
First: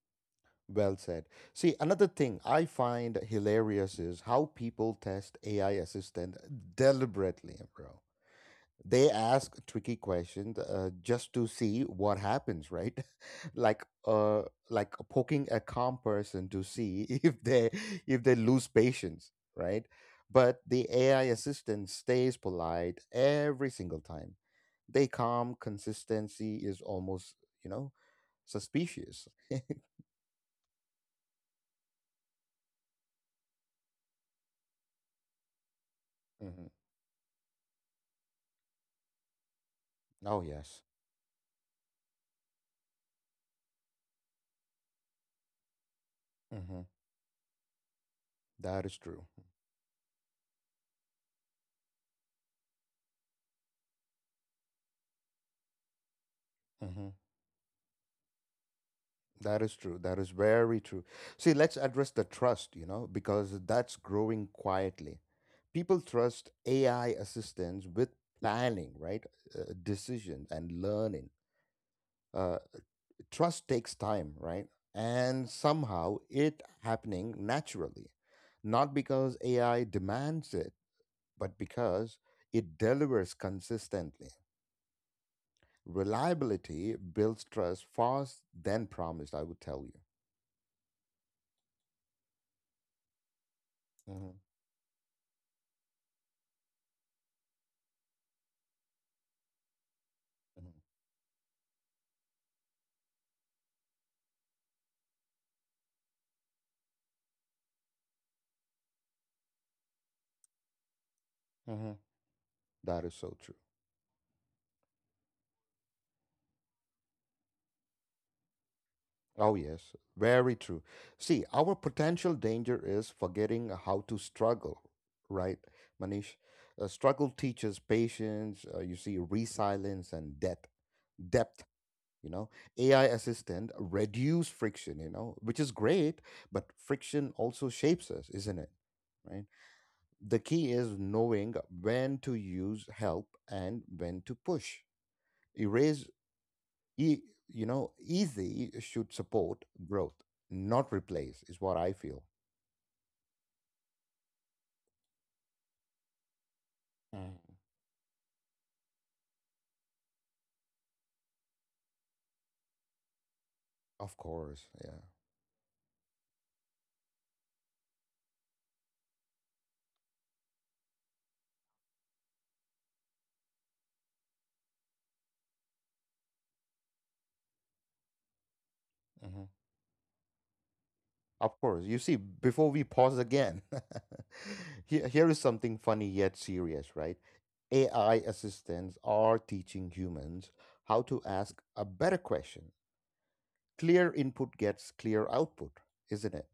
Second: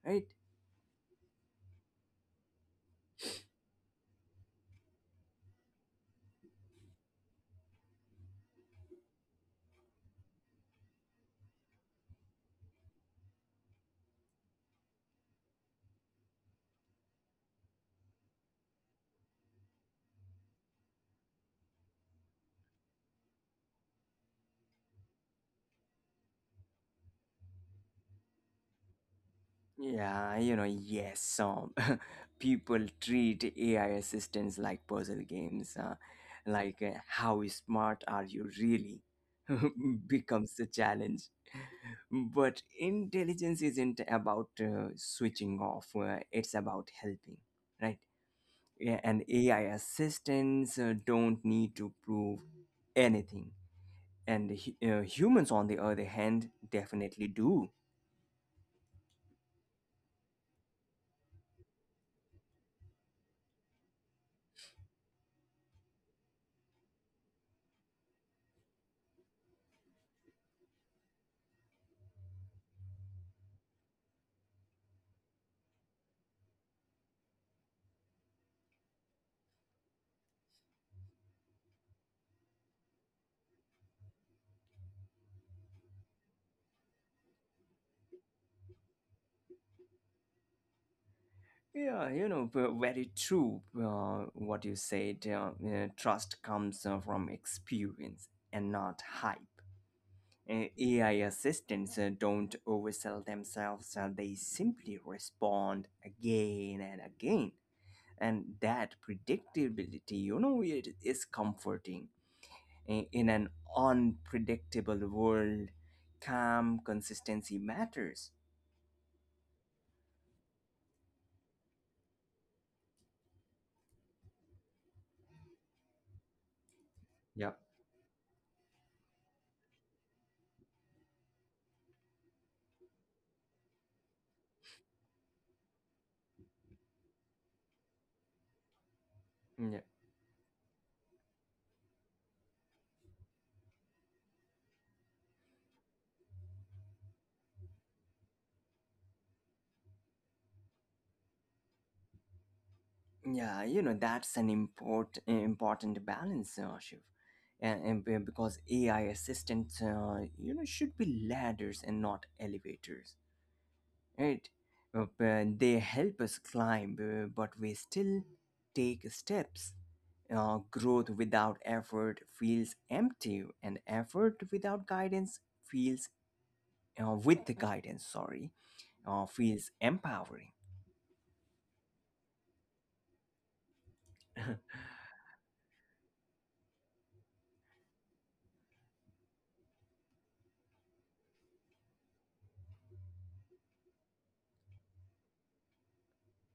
[SPEAKER 2] right?
[SPEAKER 1] Well said. See, another thing I find hilarious is how people test A I assistant deliberately, bro. They ask tricky questions uh, just to see what happens, right? <laughs> like uh like poking a calm person to see <laughs> if they if they lose patience, right? But the AI assistant stays polite every single time. They calm consistency is almost, you know suspicious.
[SPEAKER 2] Yeah, you know, yes, some <laughs> people treat A I assistants like puzzle games. Uh,
[SPEAKER 1] hmm
[SPEAKER 2] like, uh, how smart are you really? <laughs>
[SPEAKER 1] oh
[SPEAKER 2] becomes the
[SPEAKER 1] yes.
[SPEAKER 2] challenge. But intelligence isn't about uh, switching off, uh, it's
[SPEAKER 1] hmm
[SPEAKER 2] about helping, right?
[SPEAKER 1] that is
[SPEAKER 2] Yeah, and
[SPEAKER 1] true.
[SPEAKER 2] A I assistants uh, don't need to prove anything. And hu- uh, humans, on the other hand,
[SPEAKER 1] hmm
[SPEAKER 2] definitely do.
[SPEAKER 1] That is true. That is very true. See, let's address the trust, you know, because that's growing quietly. People trust A I assistance with planning, right? Uh, decisions and learning. Uh, Trust takes time, right? And somehow it happening naturally, not because A I demands it, but because it delivers consistently. Reliability builds trust fast than promised, I would tell you.
[SPEAKER 2] Yeah, you know, v- very true uh,
[SPEAKER 1] Mhm,
[SPEAKER 2] what you said. Uh, uh, trust comes uh, from experience and not hype.
[SPEAKER 1] mhm,
[SPEAKER 2] Uh, A I assistants uh, don't oversell themselves, uh, they simply respond again and again. And that predictability, you know, it is
[SPEAKER 1] mhm.
[SPEAKER 2] comforting.
[SPEAKER 1] That
[SPEAKER 2] I-
[SPEAKER 1] is
[SPEAKER 2] In
[SPEAKER 1] so true.
[SPEAKER 2] an unpredictable world, calm consistency matters.
[SPEAKER 1] Oh, yes, very true. See, our potential danger is forgetting how to struggle, right, Manish? Uh, struggle
[SPEAKER 2] Yeah.
[SPEAKER 1] teaches patience, uh, you see, resilience and depth. Depth, you know, A I assistant reduce friction, you know, which is great, but friction also shapes us, isn't it? Right?
[SPEAKER 2] Yeah.
[SPEAKER 1] The key is knowing when to use help and when to push. Erase E, you know, easy should support growth, not replace, is what I feel.
[SPEAKER 2] Yeah, you know, that's an import, eh, important balance, uh, Shiv.
[SPEAKER 1] Mm,
[SPEAKER 2] And, and be- because A I assistants, uh, you know, should be ladders and not elevators,
[SPEAKER 1] of
[SPEAKER 2] right?
[SPEAKER 1] course, yeah.
[SPEAKER 2] Uh, but They help us climb, uh, but we still take steps. Uh, growth without effort feels empty, and effort without guidance feels, uh, with the guidance, sorry, uh,
[SPEAKER 1] Mhm.
[SPEAKER 2] feels empowering.
[SPEAKER 1] Of course. You see, before we pause again, <laughs>
[SPEAKER 2] <laughs>
[SPEAKER 1] here, here is something funny yet serious, right? A I assistants are teaching humans how to ask a better question. Clear input gets clear output, isn't it?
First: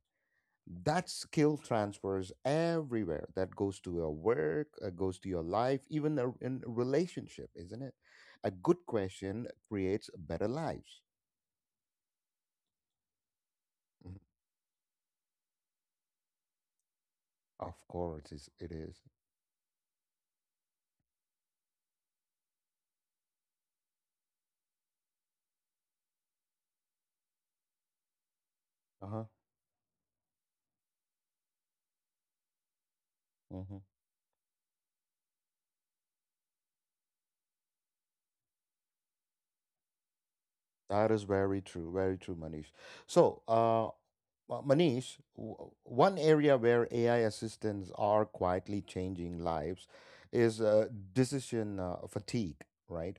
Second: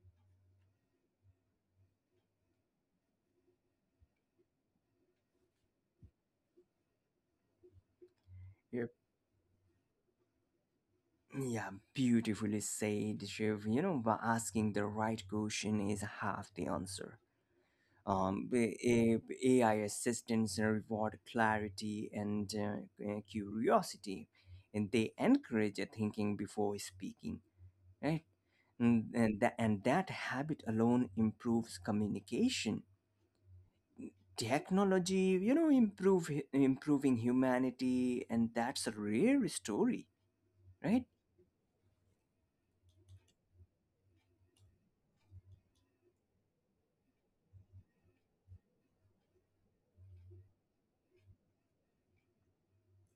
[SPEAKER 1] That skill transfers everywhere. That goes to your work, uh, goes to your life, even a, in a relationship, isn't it? A good
[SPEAKER 2] Yep.
[SPEAKER 1] question creates better lives.
[SPEAKER 2] Yeah, beautifully said, Shiv. You know,
[SPEAKER 1] Mhm.
[SPEAKER 2] by asking the right question is half the answer.
[SPEAKER 1] Of course
[SPEAKER 2] Um,
[SPEAKER 1] it's, it
[SPEAKER 2] b-
[SPEAKER 1] is.
[SPEAKER 2] a- AI assistants reward clarity and uh, uh, curiosity, and they encourage thinking before speaking, right? And,
[SPEAKER 1] Uh-huh.
[SPEAKER 2] and, that, and that habit alone improves communication.
[SPEAKER 1] Mhm.
[SPEAKER 2] Technology, you know, improve improving humanity, and that's a rare story, right?
[SPEAKER 1] That is very true, very true, Manish. So, uh, Ma- Manish, w- one area where A I assistants are quietly changing lives is uh, decision uh, fatigue, right?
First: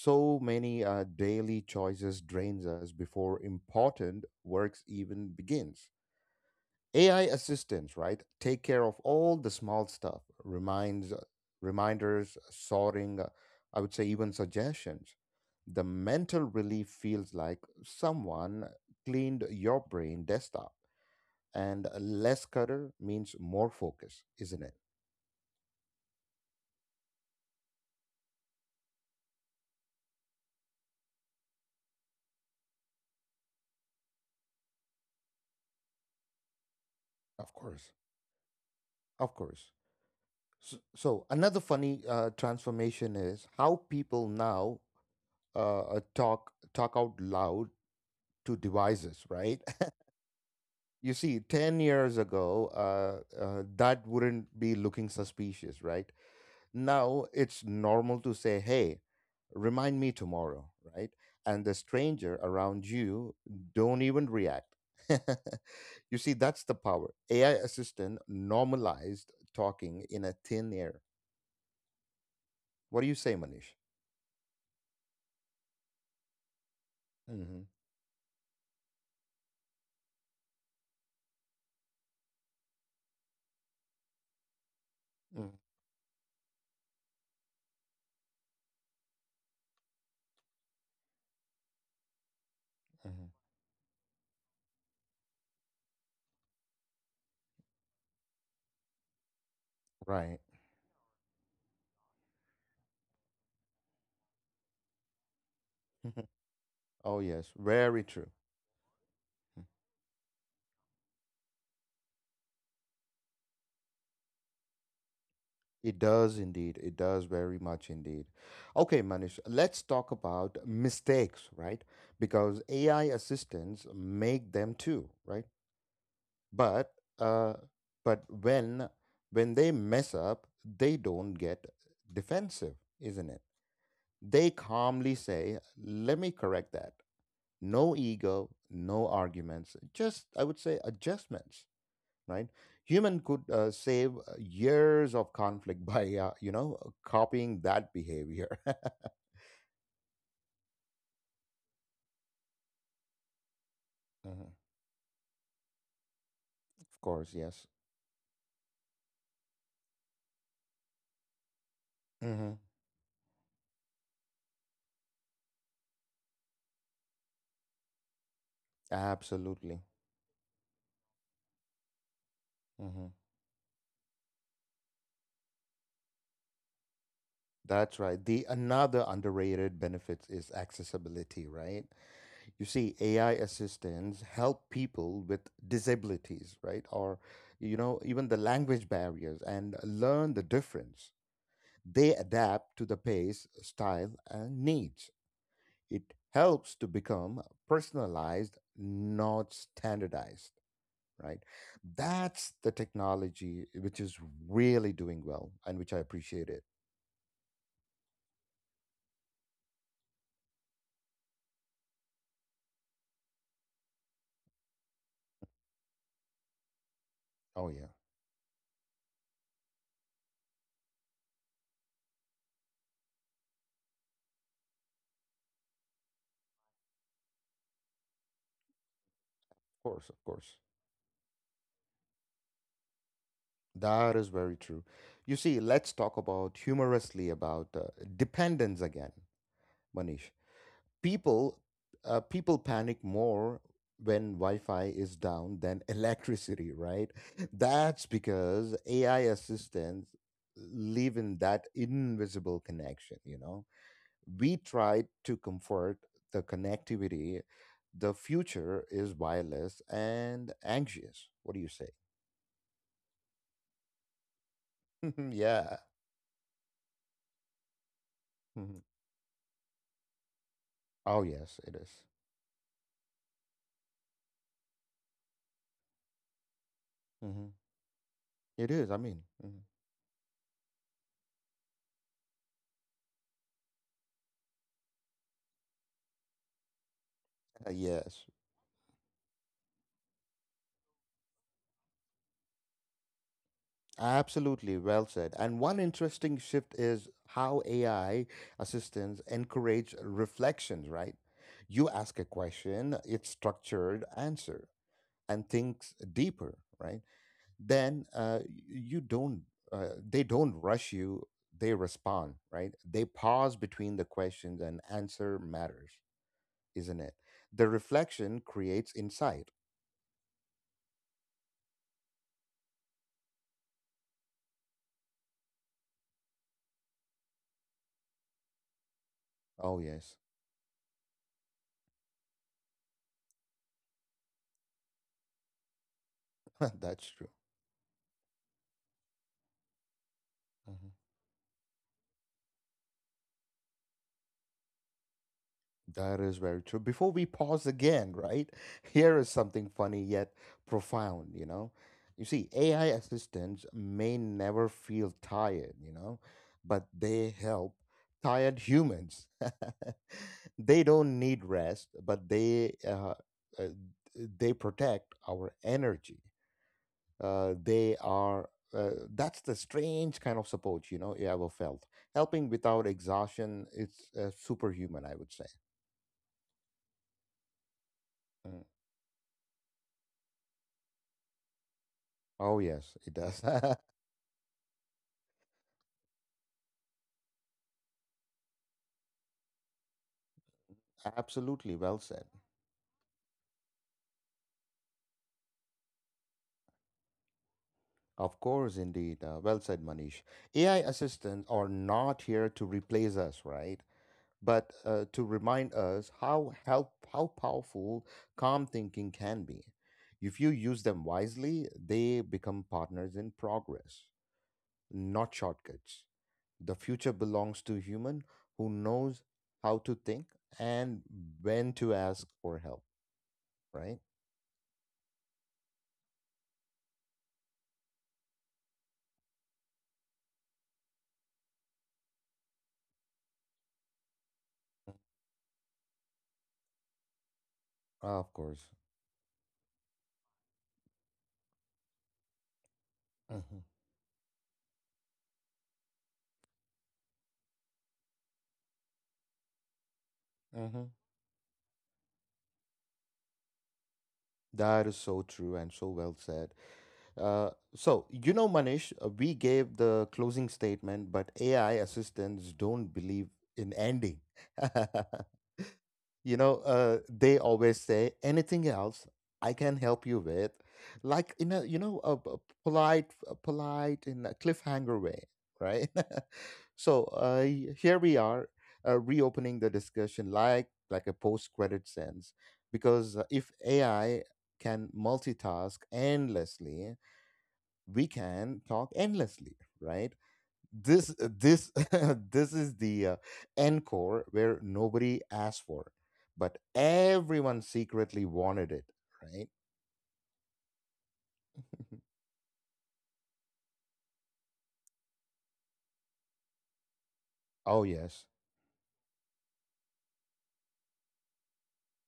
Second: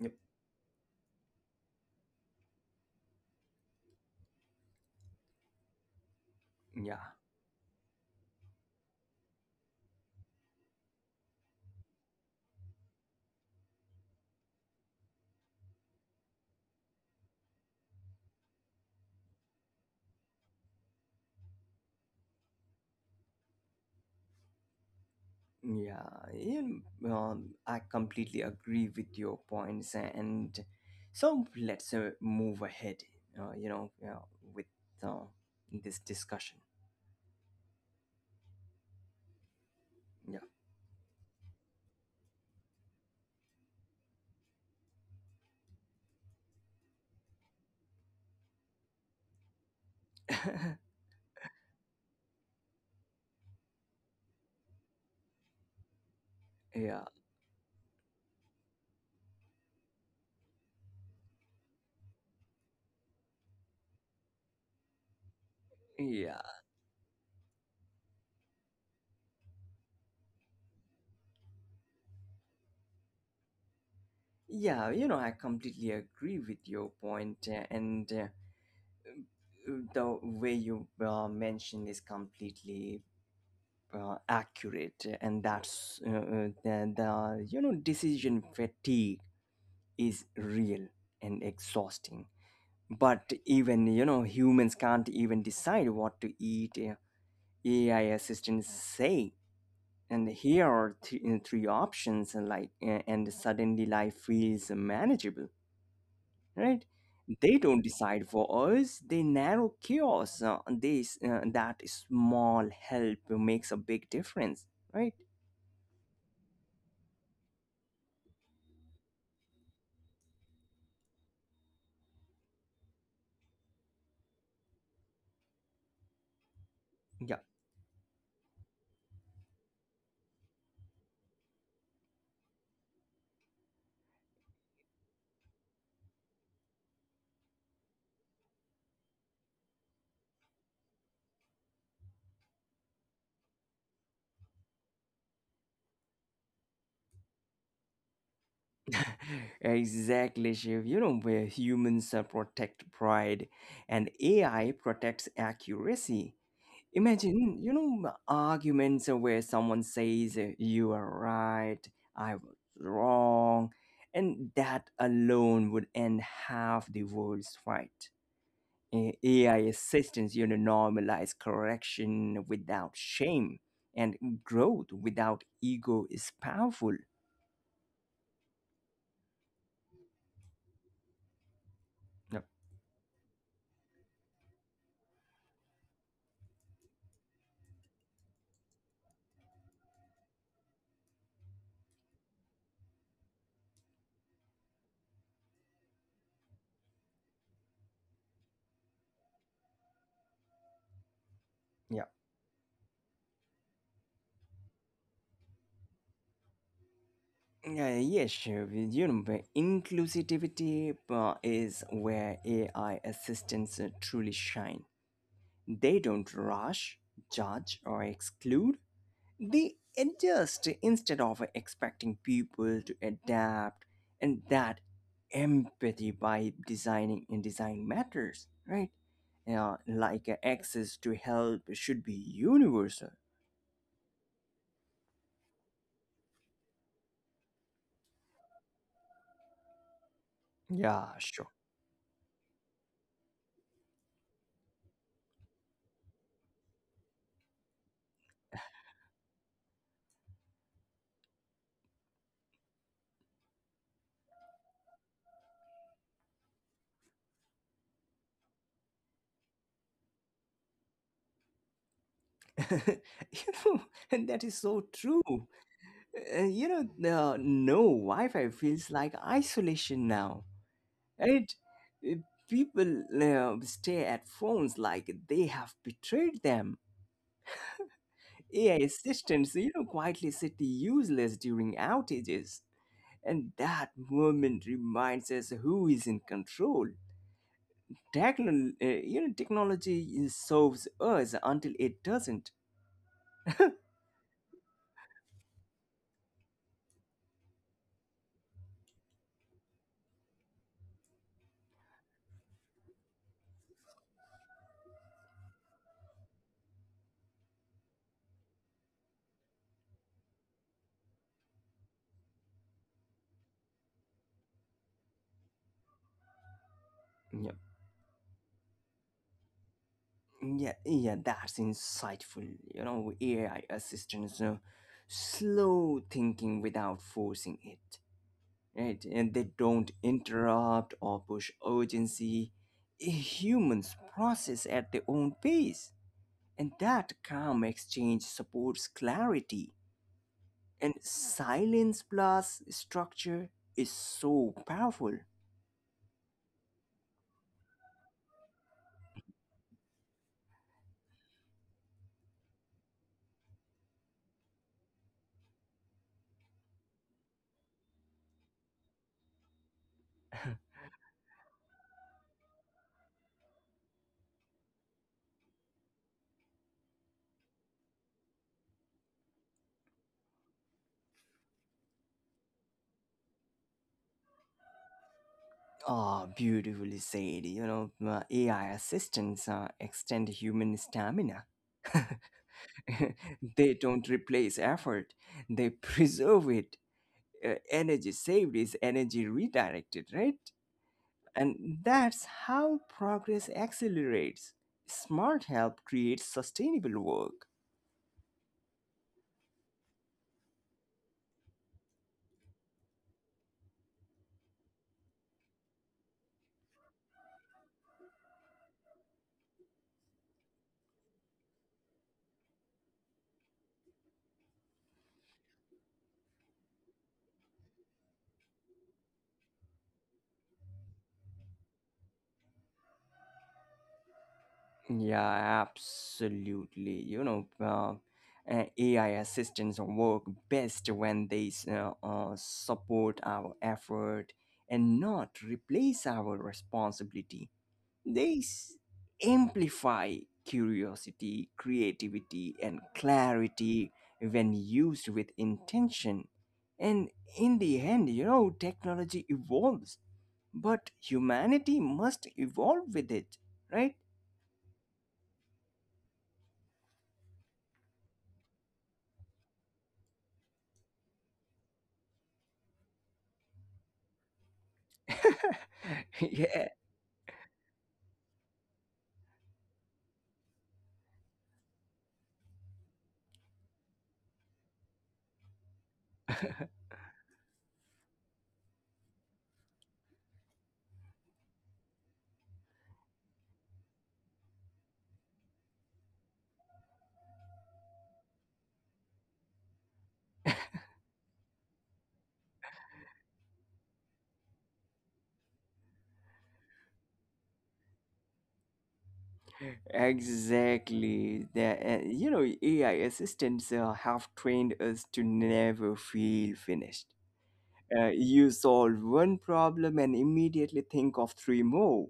[SPEAKER 2] Yep.
[SPEAKER 1] many uh, daily choices drains us before important works even begins.
[SPEAKER 2] Yeah.
[SPEAKER 1] A I assistants, right, take care of all the small stuff, reminds, reminders, sorting, uh, I would say even suggestions. The mental relief feels like someone cleaned your brain desktop. And less clutter means more focus, isn't it?
[SPEAKER 2] yeah in- um, I completely agree with your points, and so let's uh, move ahead, uh, you know uh, with uh, this discussion.
[SPEAKER 1] Of course. Of course.
[SPEAKER 2] Yeah.
[SPEAKER 1] So, so another funny uh, transformation is how people now uh, uh, talk talk out loud to devices, right?
[SPEAKER 2] <laughs>
[SPEAKER 1] You see, ten years ago, uh, uh, that wouldn't be looking suspicious, right?
[SPEAKER 2] Yeah.
[SPEAKER 1] Now it's normal to say, "Hey, remind me tomorrow," right? And the stranger around you don't even react. <laughs> You see,
[SPEAKER 2] yeah
[SPEAKER 1] that's the power AI assistant normalized talking in a thin air. What do you say, Manish?
[SPEAKER 2] yeah you know, I completely agree with your point,
[SPEAKER 1] Mm-hmm.
[SPEAKER 2] uh, and uh, the way you uh, mentioned is completely uh, accurate, and that's uh, uh, the, the you know, decision fatigue is real and exhausting.
[SPEAKER 1] Mm-hmm.
[SPEAKER 2] But even, you know, humans can't even decide what to eat. uh, AI assistants say, and
[SPEAKER 1] Right.
[SPEAKER 2] here are th- uh, three options, and like, uh, and suddenly life feels manageable, right?
[SPEAKER 1] <laughs> Oh yes,
[SPEAKER 2] They don't
[SPEAKER 1] very true.
[SPEAKER 2] decide for us, they narrow chaos. Uh, this uh, That small help makes a big difference, right?
[SPEAKER 1] It does indeed. It does very much indeed. Okay, Manish, let's talk about mistakes, right? Because A I assistants make them too, right? But
[SPEAKER 2] Yeah.
[SPEAKER 1] uh, but when when they mess up, they don't get defensive, isn't it? They calmly say, "Let me correct that." No ego, no arguments. Just I would say adjustments, right? Human could uh, save uh, years of conflict <laughs> by uh, you know uh, copying that behavior. <laughs>
[SPEAKER 2] <laughs> Exactly, Shiv. You know, where humans uh, protect pride and
[SPEAKER 1] Mhm.
[SPEAKER 2] A I protects accuracy.
[SPEAKER 1] Of course,
[SPEAKER 2] Imagine,
[SPEAKER 1] yes.
[SPEAKER 2] you know, arguments where someone says, uh, you are right, I
[SPEAKER 1] hmm
[SPEAKER 2] was wrong, and that alone would end half the world's fight. A- AI
[SPEAKER 1] Absolutely.
[SPEAKER 2] assistance, you know, normalize correction without
[SPEAKER 1] hmm
[SPEAKER 2] shame, and growth without ego is powerful.
[SPEAKER 1] that's right. The another underrated benefits is accessibility, right?
[SPEAKER 2] Yep.
[SPEAKER 1] You see, AI assistants help people with disabilities, right, or, you know, even the language barriers and learn the difference. They adapt to the pace, style and needs. It helps to become personalized, not standardized, right? That's the technology which is really doing well and which I appreciate it.
[SPEAKER 2] Yeah, yes, sure. You know, but inclusivity uh, is where A I assistants uh, truly shine. They don't rush,
[SPEAKER 1] Oh, yeah,
[SPEAKER 2] judge,
[SPEAKER 1] of
[SPEAKER 2] or exclude. They adjust instead of expecting people to adapt, and that empathy by designing and design matters, right? Yeah,
[SPEAKER 1] course, of
[SPEAKER 2] like uh,
[SPEAKER 1] course.
[SPEAKER 2] access to help should be universal.
[SPEAKER 1] That is very true. You see, let's talk about humorously about uh, dependence again, Manish.
[SPEAKER 2] Yeah, sure.
[SPEAKER 1] people uh, People panic more when wi-fi is down than <laughs> electricity, right? That's because AI assistants live in that invisible connection, you know. We tried to comfort the connectivity. The future is wireless and anxious. What do you say?
[SPEAKER 2] <laughs> You know, and that is so true.
[SPEAKER 1] <laughs> Yeah.
[SPEAKER 2] Uh, you know, uh, no Wi-Fi
[SPEAKER 1] Mhm.
[SPEAKER 2] feels like isolation now.
[SPEAKER 1] Oh
[SPEAKER 2] Right?
[SPEAKER 1] yes, it is.
[SPEAKER 2] Uh, People uh, stay at phones like they have betrayed them.
[SPEAKER 1] Mhm. it
[SPEAKER 2] A I
[SPEAKER 1] is I mean Mhm.
[SPEAKER 2] assistants, you know, quietly sit useless during outages, and that moment reminds us who is in control.
[SPEAKER 1] Uh, yes.
[SPEAKER 2] Techno- uh, you know, technology serves us until it doesn't.
[SPEAKER 1] Absolutely, well said. And one interesting shift is how A I assistants encourage reflections, right? You ask a question, it's structured answer and thinks deeper, right? Then uh, you don't, uh, They don't rush you, they respond, right? They pause between the questions and answer matters, isn't it? The reflection creates insight.
[SPEAKER 2] Yeah, yeah, that's insightful. You know, A I assistants uh, slow thinking without forcing it, right? And they
[SPEAKER 1] Oh,
[SPEAKER 2] don't
[SPEAKER 1] yes,
[SPEAKER 2] interrupt or push urgency. Humans process at their own pace, and
[SPEAKER 1] <laughs> that's
[SPEAKER 2] that
[SPEAKER 1] true.
[SPEAKER 2] calm exchange supports clarity.
[SPEAKER 1] Mm-hmm.
[SPEAKER 2] And silence plus structure is so powerful.
[SPEAKER 1] That is very true. Before we pause again, right? Here is something funny yet profound, you know? You see, A I assistants may never feel tired, you know, but they help tired humans. <laughs> They don't need rest, but they uh, uh, they protect our energy. Uh, they are uh, That's the strange kind of support, you know, you ever felt. Helping without exhaustion, it's uh, superhuman, I would say.
[SPEAKER 2] Ah, beautifully said. You know, uh,
[SPEAKER 1] Hmm.
[SPEAKER 2] A I assistants uh, extend human stamina.
[SPEAKER 1] Oh, yes, it does.
[SPEAKER 2] <laughs> They
[SPEAKER 1] <laughs>
[SPEAKER 2] don't replace effort, they <laughs> preserve it. Uh, energy saved is energy redirected, right? And
[SPEAKER 1] Absolutely well said.
[SPEAKER 2] that's how progress accelerates. Smart help creates sustainable work.
[SPEAKER 1] Of course, indeed. Uh, well said, Manish. A I assistants are not here to replace us, right? But uh, to remind us how help, how powerful calm thinking can be. If you use them wisely, they become partners in progress, not shortcuts. The future belongs to human who knows how to think and when to ask for help, right?
[SPEAKER 2] Yeah, absolutely. You know, uh, uh, AI assistants work best when they s- uh, uh, support our effort and not replace our responsibility.
[SPEAKER 1] Of
[SPEAKER 2] They
[SPEAKER 1] course.
[SPEAKER 2] s- Amplify curiosity, creativity, and clarity when used with intention. And in the end, you know, technology evolves,
[SPEAKER 1] hmm
[SPEAKER 2] but humanity must evolve with it, right?
[SPEAKER 1] That is so true and so well said. Uh, so, you know, Manish, uh, we gave the closing statement, but A I assistants don't believe in ending. <laughs> You
[SPEAKER 2] <laughs>
[SPEAKER 1] know,
[SPEAKER 2] Yeah,
[SPEAKER 1] uh, they always say, "Anything else I can help you with?" Like in a, you know, a, a polite, a polite in a cliffhanger way, right? <laughs> So, uh, y- here we are, uh, reopening the discussion like, like a post credit sense, because uh, if AI can multitask endlessly, we can talk endlessly, right? this uh, this <laughs> this is the, uh, encore where nobody asked for it, but everyone secretly wanted it, right?
[SPEAKER 2] exactly. The uh,
[SPEAKER 1] <laughs>
[SPEAKER 2] You know, A I assistants uh, have trained us to never feel finished.
[SPEAKER 1] Oh
[SPEAKER 2] Uh,
[SPEAKER 1] yes,
[SPEAKER 2] you solve one problem and immediately think of three more.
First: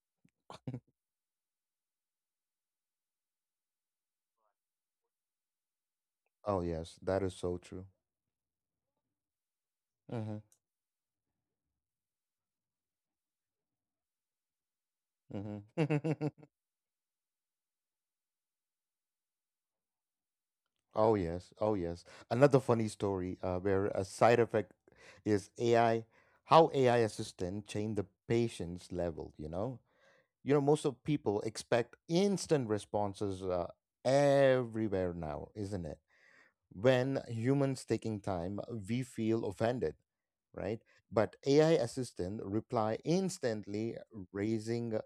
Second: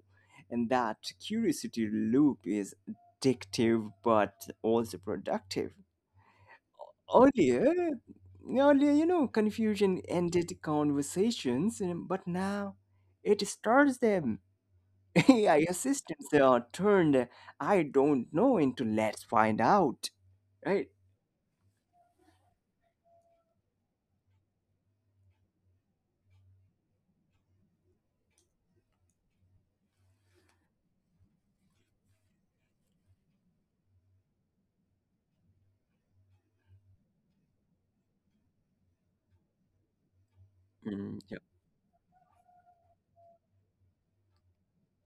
[SPEAKER 2] And that curiosity loop is addictive but also productive.
[SPEAKER 1] oh yes, that is so true.
[SPEAKER 2] Earlier, Earlier, you know, confusion
[SPEAKER 1] hmm
[SPEAKER 2] ended conversations, um, but now it starts them. <laughs> A I
[SPEAKER 1] hmm
[SPEAKER 2] assistants are turned I don't know into let's find out, right?
[SPEAKER 1] <laughs> oh yes, oh yes. Another funny story, uh, where a side effect is AI, how AI assistant change the patient's level, you know. You know, most of people expect instant responses uh, everywhere now, isn't it? When humans taking time, we feel offended, right?
[SPEAKER 2] Mm,
[SPEAKER 1] But
[SPEAKER 2] yeah.
[SPEAKER 1] A I assistant reply instantly, raising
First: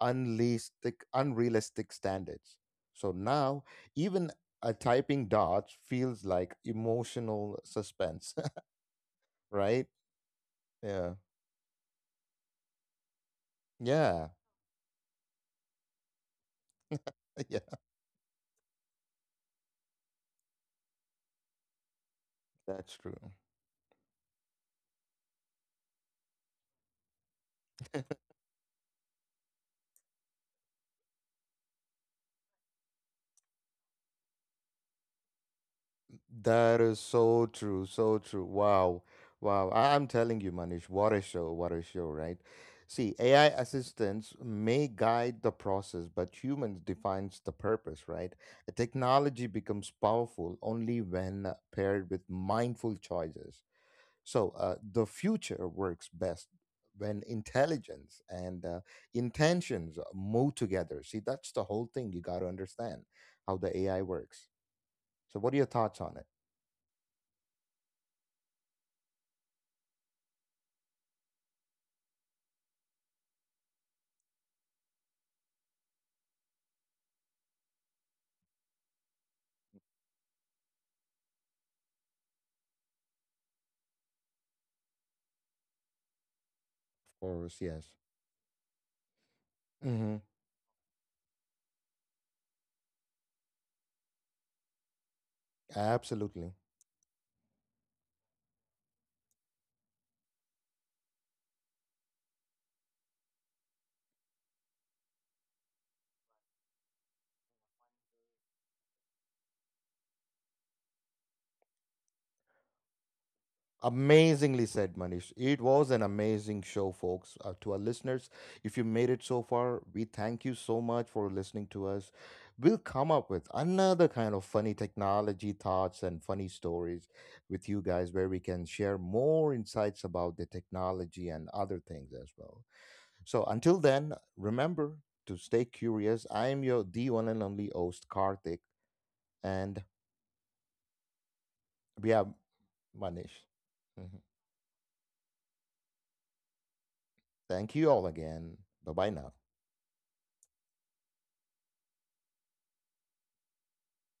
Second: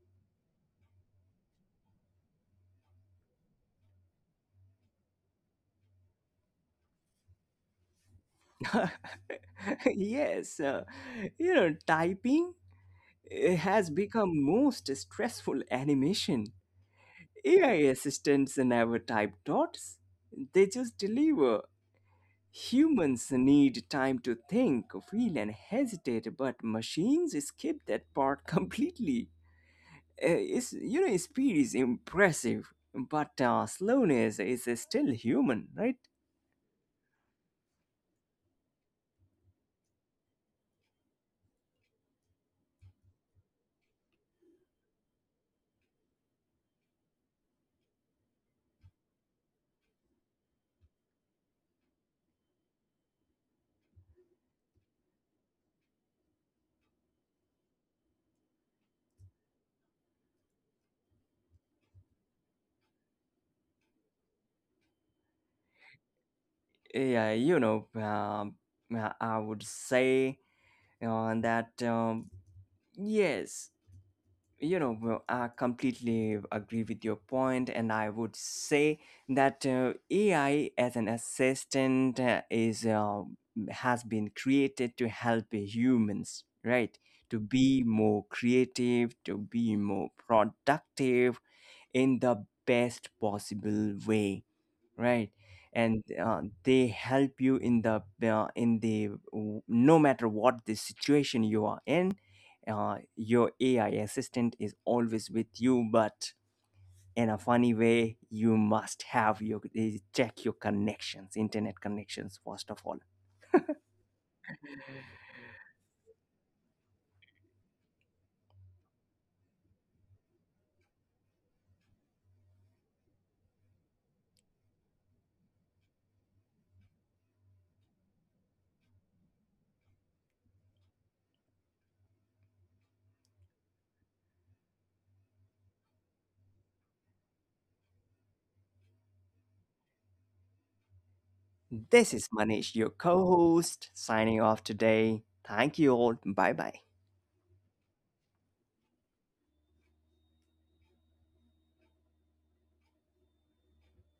[SPEAKER 1] unrealistic, unrealistic standards. So now even a typing dodge feels like emotional suspense, <laughs> right?
[SPEAKER 2] <laughs> Yes, uh,
[SPEAKER 1] Yeah,
[SPEAKER 2] you know, typing, eh, has
[SPEAKER 1] yeah,
[SPEAKER 2] become most stressful <laughs> animation.
[SPEAKER 1] <laughs>
[SPEAKER 2] A I
[SPEAKER 1] yeah.
[SPEAKER 2] assistants never type thoughts, they just deliver.
[SPEAKER 1] That's true.
[SPEAKER 2] Humans need time to think, feel, and hesitate, but machines skip that
[SPEAKER 1] <laughs>
[SPEAKER 2] part <laughs> completely. Eh, It's, you know, speed is impressive, but uh, slowness is still human, right?
[SPEAKER 1] That is so true, so true. Wow, wow. I- I'm telling you, Manish, what a show, what a show, right? See, A I assistants may guide the process, but humans defines the purpose, right? A technology becomes powerful only when paired with mindful choices. So, uh, the future works best when intelligence and uh, intentions move together. See, that's the whole thing you got to understand how the A I works. So, what are your thoughts on it?
[SPEAKER 2] Yeah, you know, um, I I would say uh, that um, yes, you know, well, I completely agree with your point, and I would say that uh, AI as an assistant uh, is uh, has been created to help humans, right? To
[SPEAKER 1] Course, yes.
[SPEAKER 2] be more creative, to be
[SPEAKER 1] hmm
[SPEAKER 2] more productive in the best possible way, right? And uh,
[SPEAKER 1] Absolutely.
[SPEAKER 2] they help you in the, uh, in the no matter what the situation you are in, uh, your AI assistant is always with you. But in a funny way, you must have your eh, check your connections, internet connections first of all.
[SPEAKER 1] Amazingly said, Manish. It was an amazing show, folks. Uh, to our listeners, if you made it so far, we thank you so much for listening to us. We'll come up with another kind of funny technology thoughts and funny stories with you guys where we can share more insights about the technology and other things as well. So until then, remember to stay curious. I am your the one and only host, Karthik, and we
[SPEAKER 2] This
[SPEAKER 1] have
[SPEAKER 2] is Manish, your
[SPEAKER 1] Manish.
[SPEAKER 2] co-host,
[SPEAKER 1] Mhm.
[SPEAKER 2] signing off today. Thank you all. Bye bye.
[SPEAKER 1] Thank you all again. Bye bye now.